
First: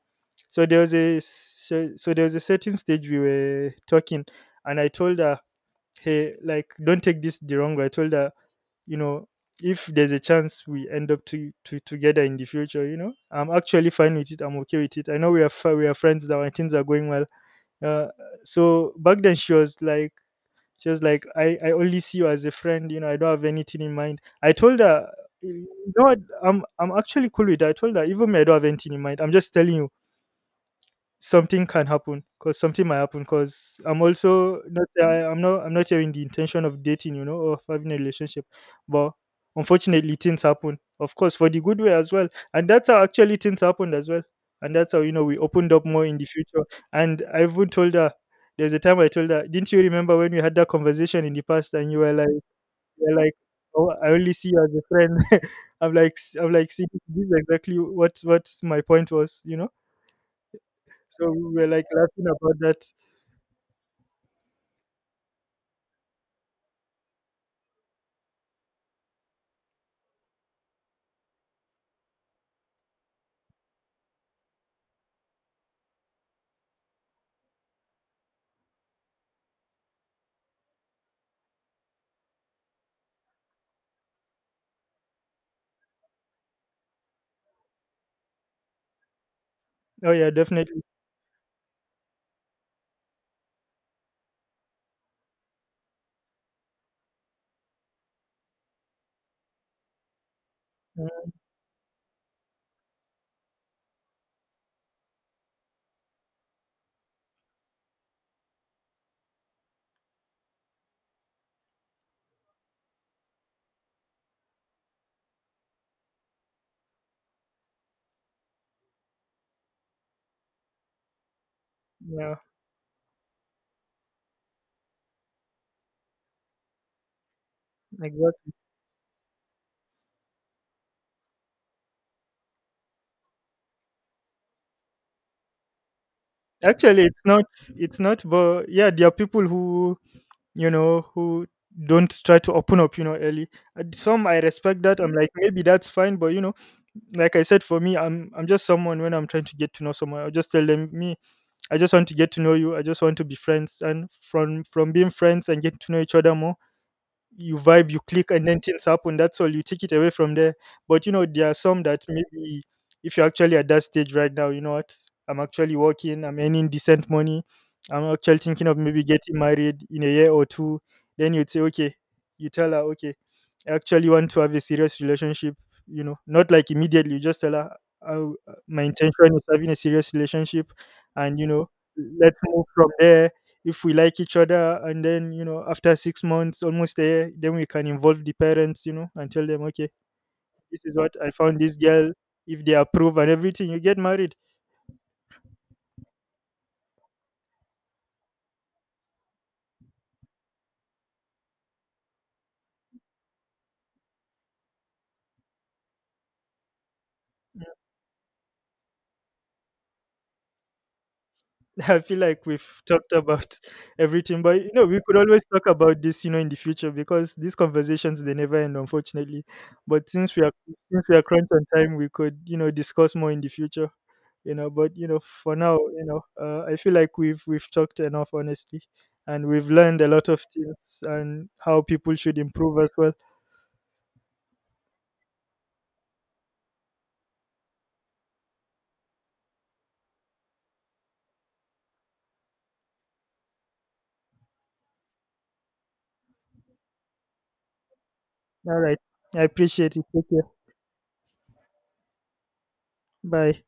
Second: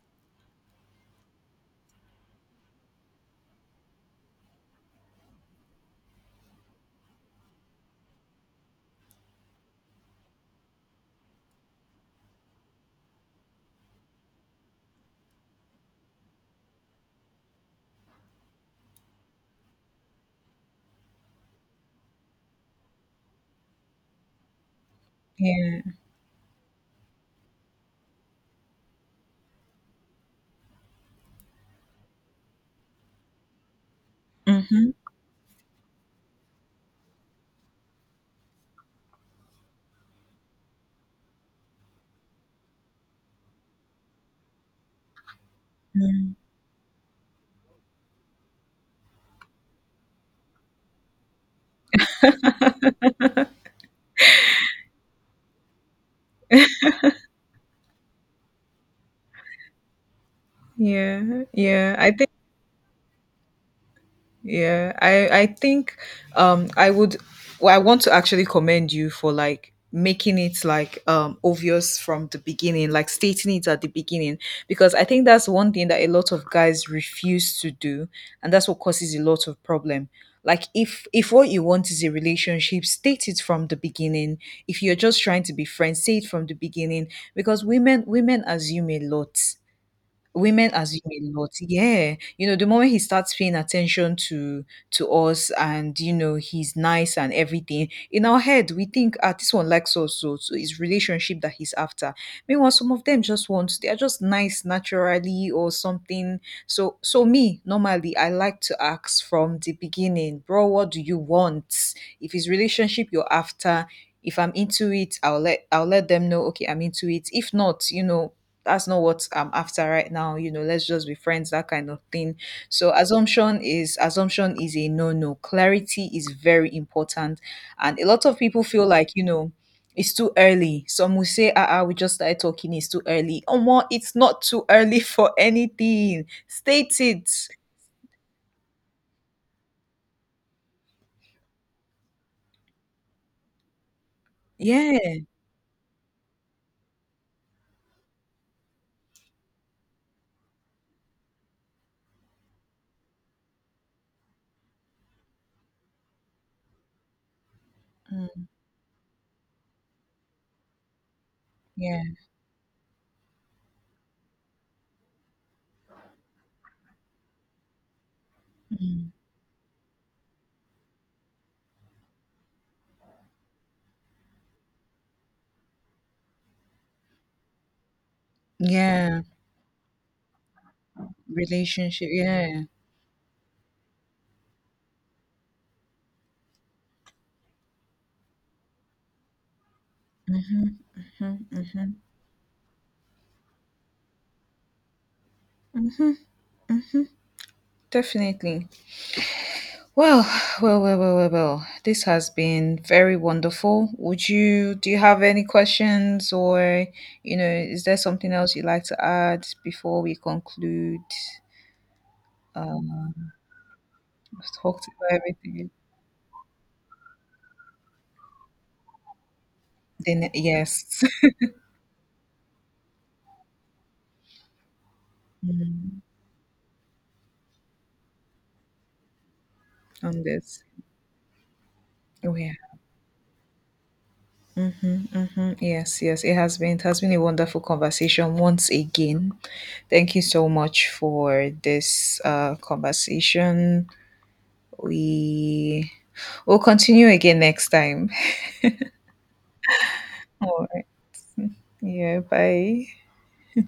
so there was a so, so there was a certain stage we were talking, and I told her, hey, like don't take this the wrong way. I told her, you know, if there's a chance we end up to, to together in the future, you know, I'm actually fine with it. I'm okay with it. I know we are fi- we are friends now and things are going well. Uh, so back then she was like she was like, I, I only see you as a friend, you know, I don't have anything in mind. I told her, you
yeah,
know what, i'm i'm actually cool with that. I told her, even me, I don't have anything in mind. I'm just telling you something can happen, because something might happen. Because I'm also not
mm-hmm,
I, i'm not i'm not having the intention of dating, you know, or of having a relationship. But unfortunately things happen, of course, for the good way as well, and that's how actually things happened as well. And that's how, you know, we opened up more in the future. And I even told her, there's a time I told her, didn't you remember when we had that conversation in the past and you were like, you were like oh, I only see you as a friend? I'm like, i I'm like, see, this is exactly what what my point was, you know. So
yeah,
we were like
yeah. I
laughing
think.
about that.
Yeah, I I think um I would, well, I want to actually commend you for like making it like um obvious from the beginning, like stating it at the beginning because I think that's one thing that a lot of guys refuse to do and that's what causes a lot of problem. Like if if what you want is a relationship, state it from the beginning. If you're just trying to be friends, say it from the beginning because women women assume a lot.
Oh yeah,
Women
definitely.
assume a lot. Yeah. You know, the moment he starts paying attention to to us and you know, he's nice and everything, in our head we think, ah, this one likes us so, so it's
Mm,
relationship that he's after. Meanwhile, some of them just want, they are just nice naturally or something. So so me, normally I like to ask from the beginning, bro, what do you want? If it's relationship you're after, if I'm into it, I'll let I'll let them know, okay, I'm into it. If not, you know, that's not what I'm after right now. You know, let's just be friends, that kind of
yeah,
thing. So assumption is assumption is a no no. Clarity is very important. And a lot of
exactly.
people feel like, you know, it's too early. Some will say, ah, ah, we just started talking, it's too early. Oh more, it's not too early for anything. State
Actually, it's
it.
not. It's not. But yeah, there are people who you know who don't try to open up, you know, early. And some I respect that. I'm
Yeah.
like, maybe that's fine. But you know, like I said, for me, I'm I'm just someone, when I'm trying to get to know someone, I will just tell them me. I just want to get to know you. I just want to be friends. And from from being friends and getting to know each other more, you vibe, you click, and
Mm,
then things happen. That's all. You take it away from there. But you know, there are some
yeah.
that maybe, if you're actually at that stage right now, you know what? I'm actually working. I'm earning decent money. I'm actually thinking of maybe
Mm.
getting married in a year or two. Then you'd say, okay, you tell her, okay, I actually want to have a serious relationship. You know, not like immediately. You just tell her, "I- my
Yeah.
intention is having a serious relationship, and you know,
Relationship.
let's
Yeah.
move from there. If we like each other, and then you know, after six months, almost a year, then we can involve the parents, you know, and tell them, okay, this is what I
Mhm,
found, this
mhm.
girl. If they approve and everything, you get married."
Definitely. Well, well, well, well, well, well. This has been very wonderful. Would you do you have any questions or you know, is there something else you'd like to add before we conclude?
I feel like we've talked
Um,
about everything,
we've
but you know,
talked
we could
about
always talk
everything.
about this, you know, in the future, because these conversations, they never end, unfortunately. But
Then
since we are,
yes.
since we are crunched on time, we could, you know, discuss more in the future. You know, but you know, for now,
Mm,
you know, uh, I feel like we've we've talked enough, honestly, and we've learned a
on
lot of
this.
things and how people
Oh
should
yeah.
improve as well.
Mm-hmm, mm-hmm. Yes, yes, it has been. It has been a wonderful conversation once again. Thank you so much for this uh, conversation. We will continue again next time.
All right, I appreciate it. Take care.
All right. Yeah, bye.
Bye.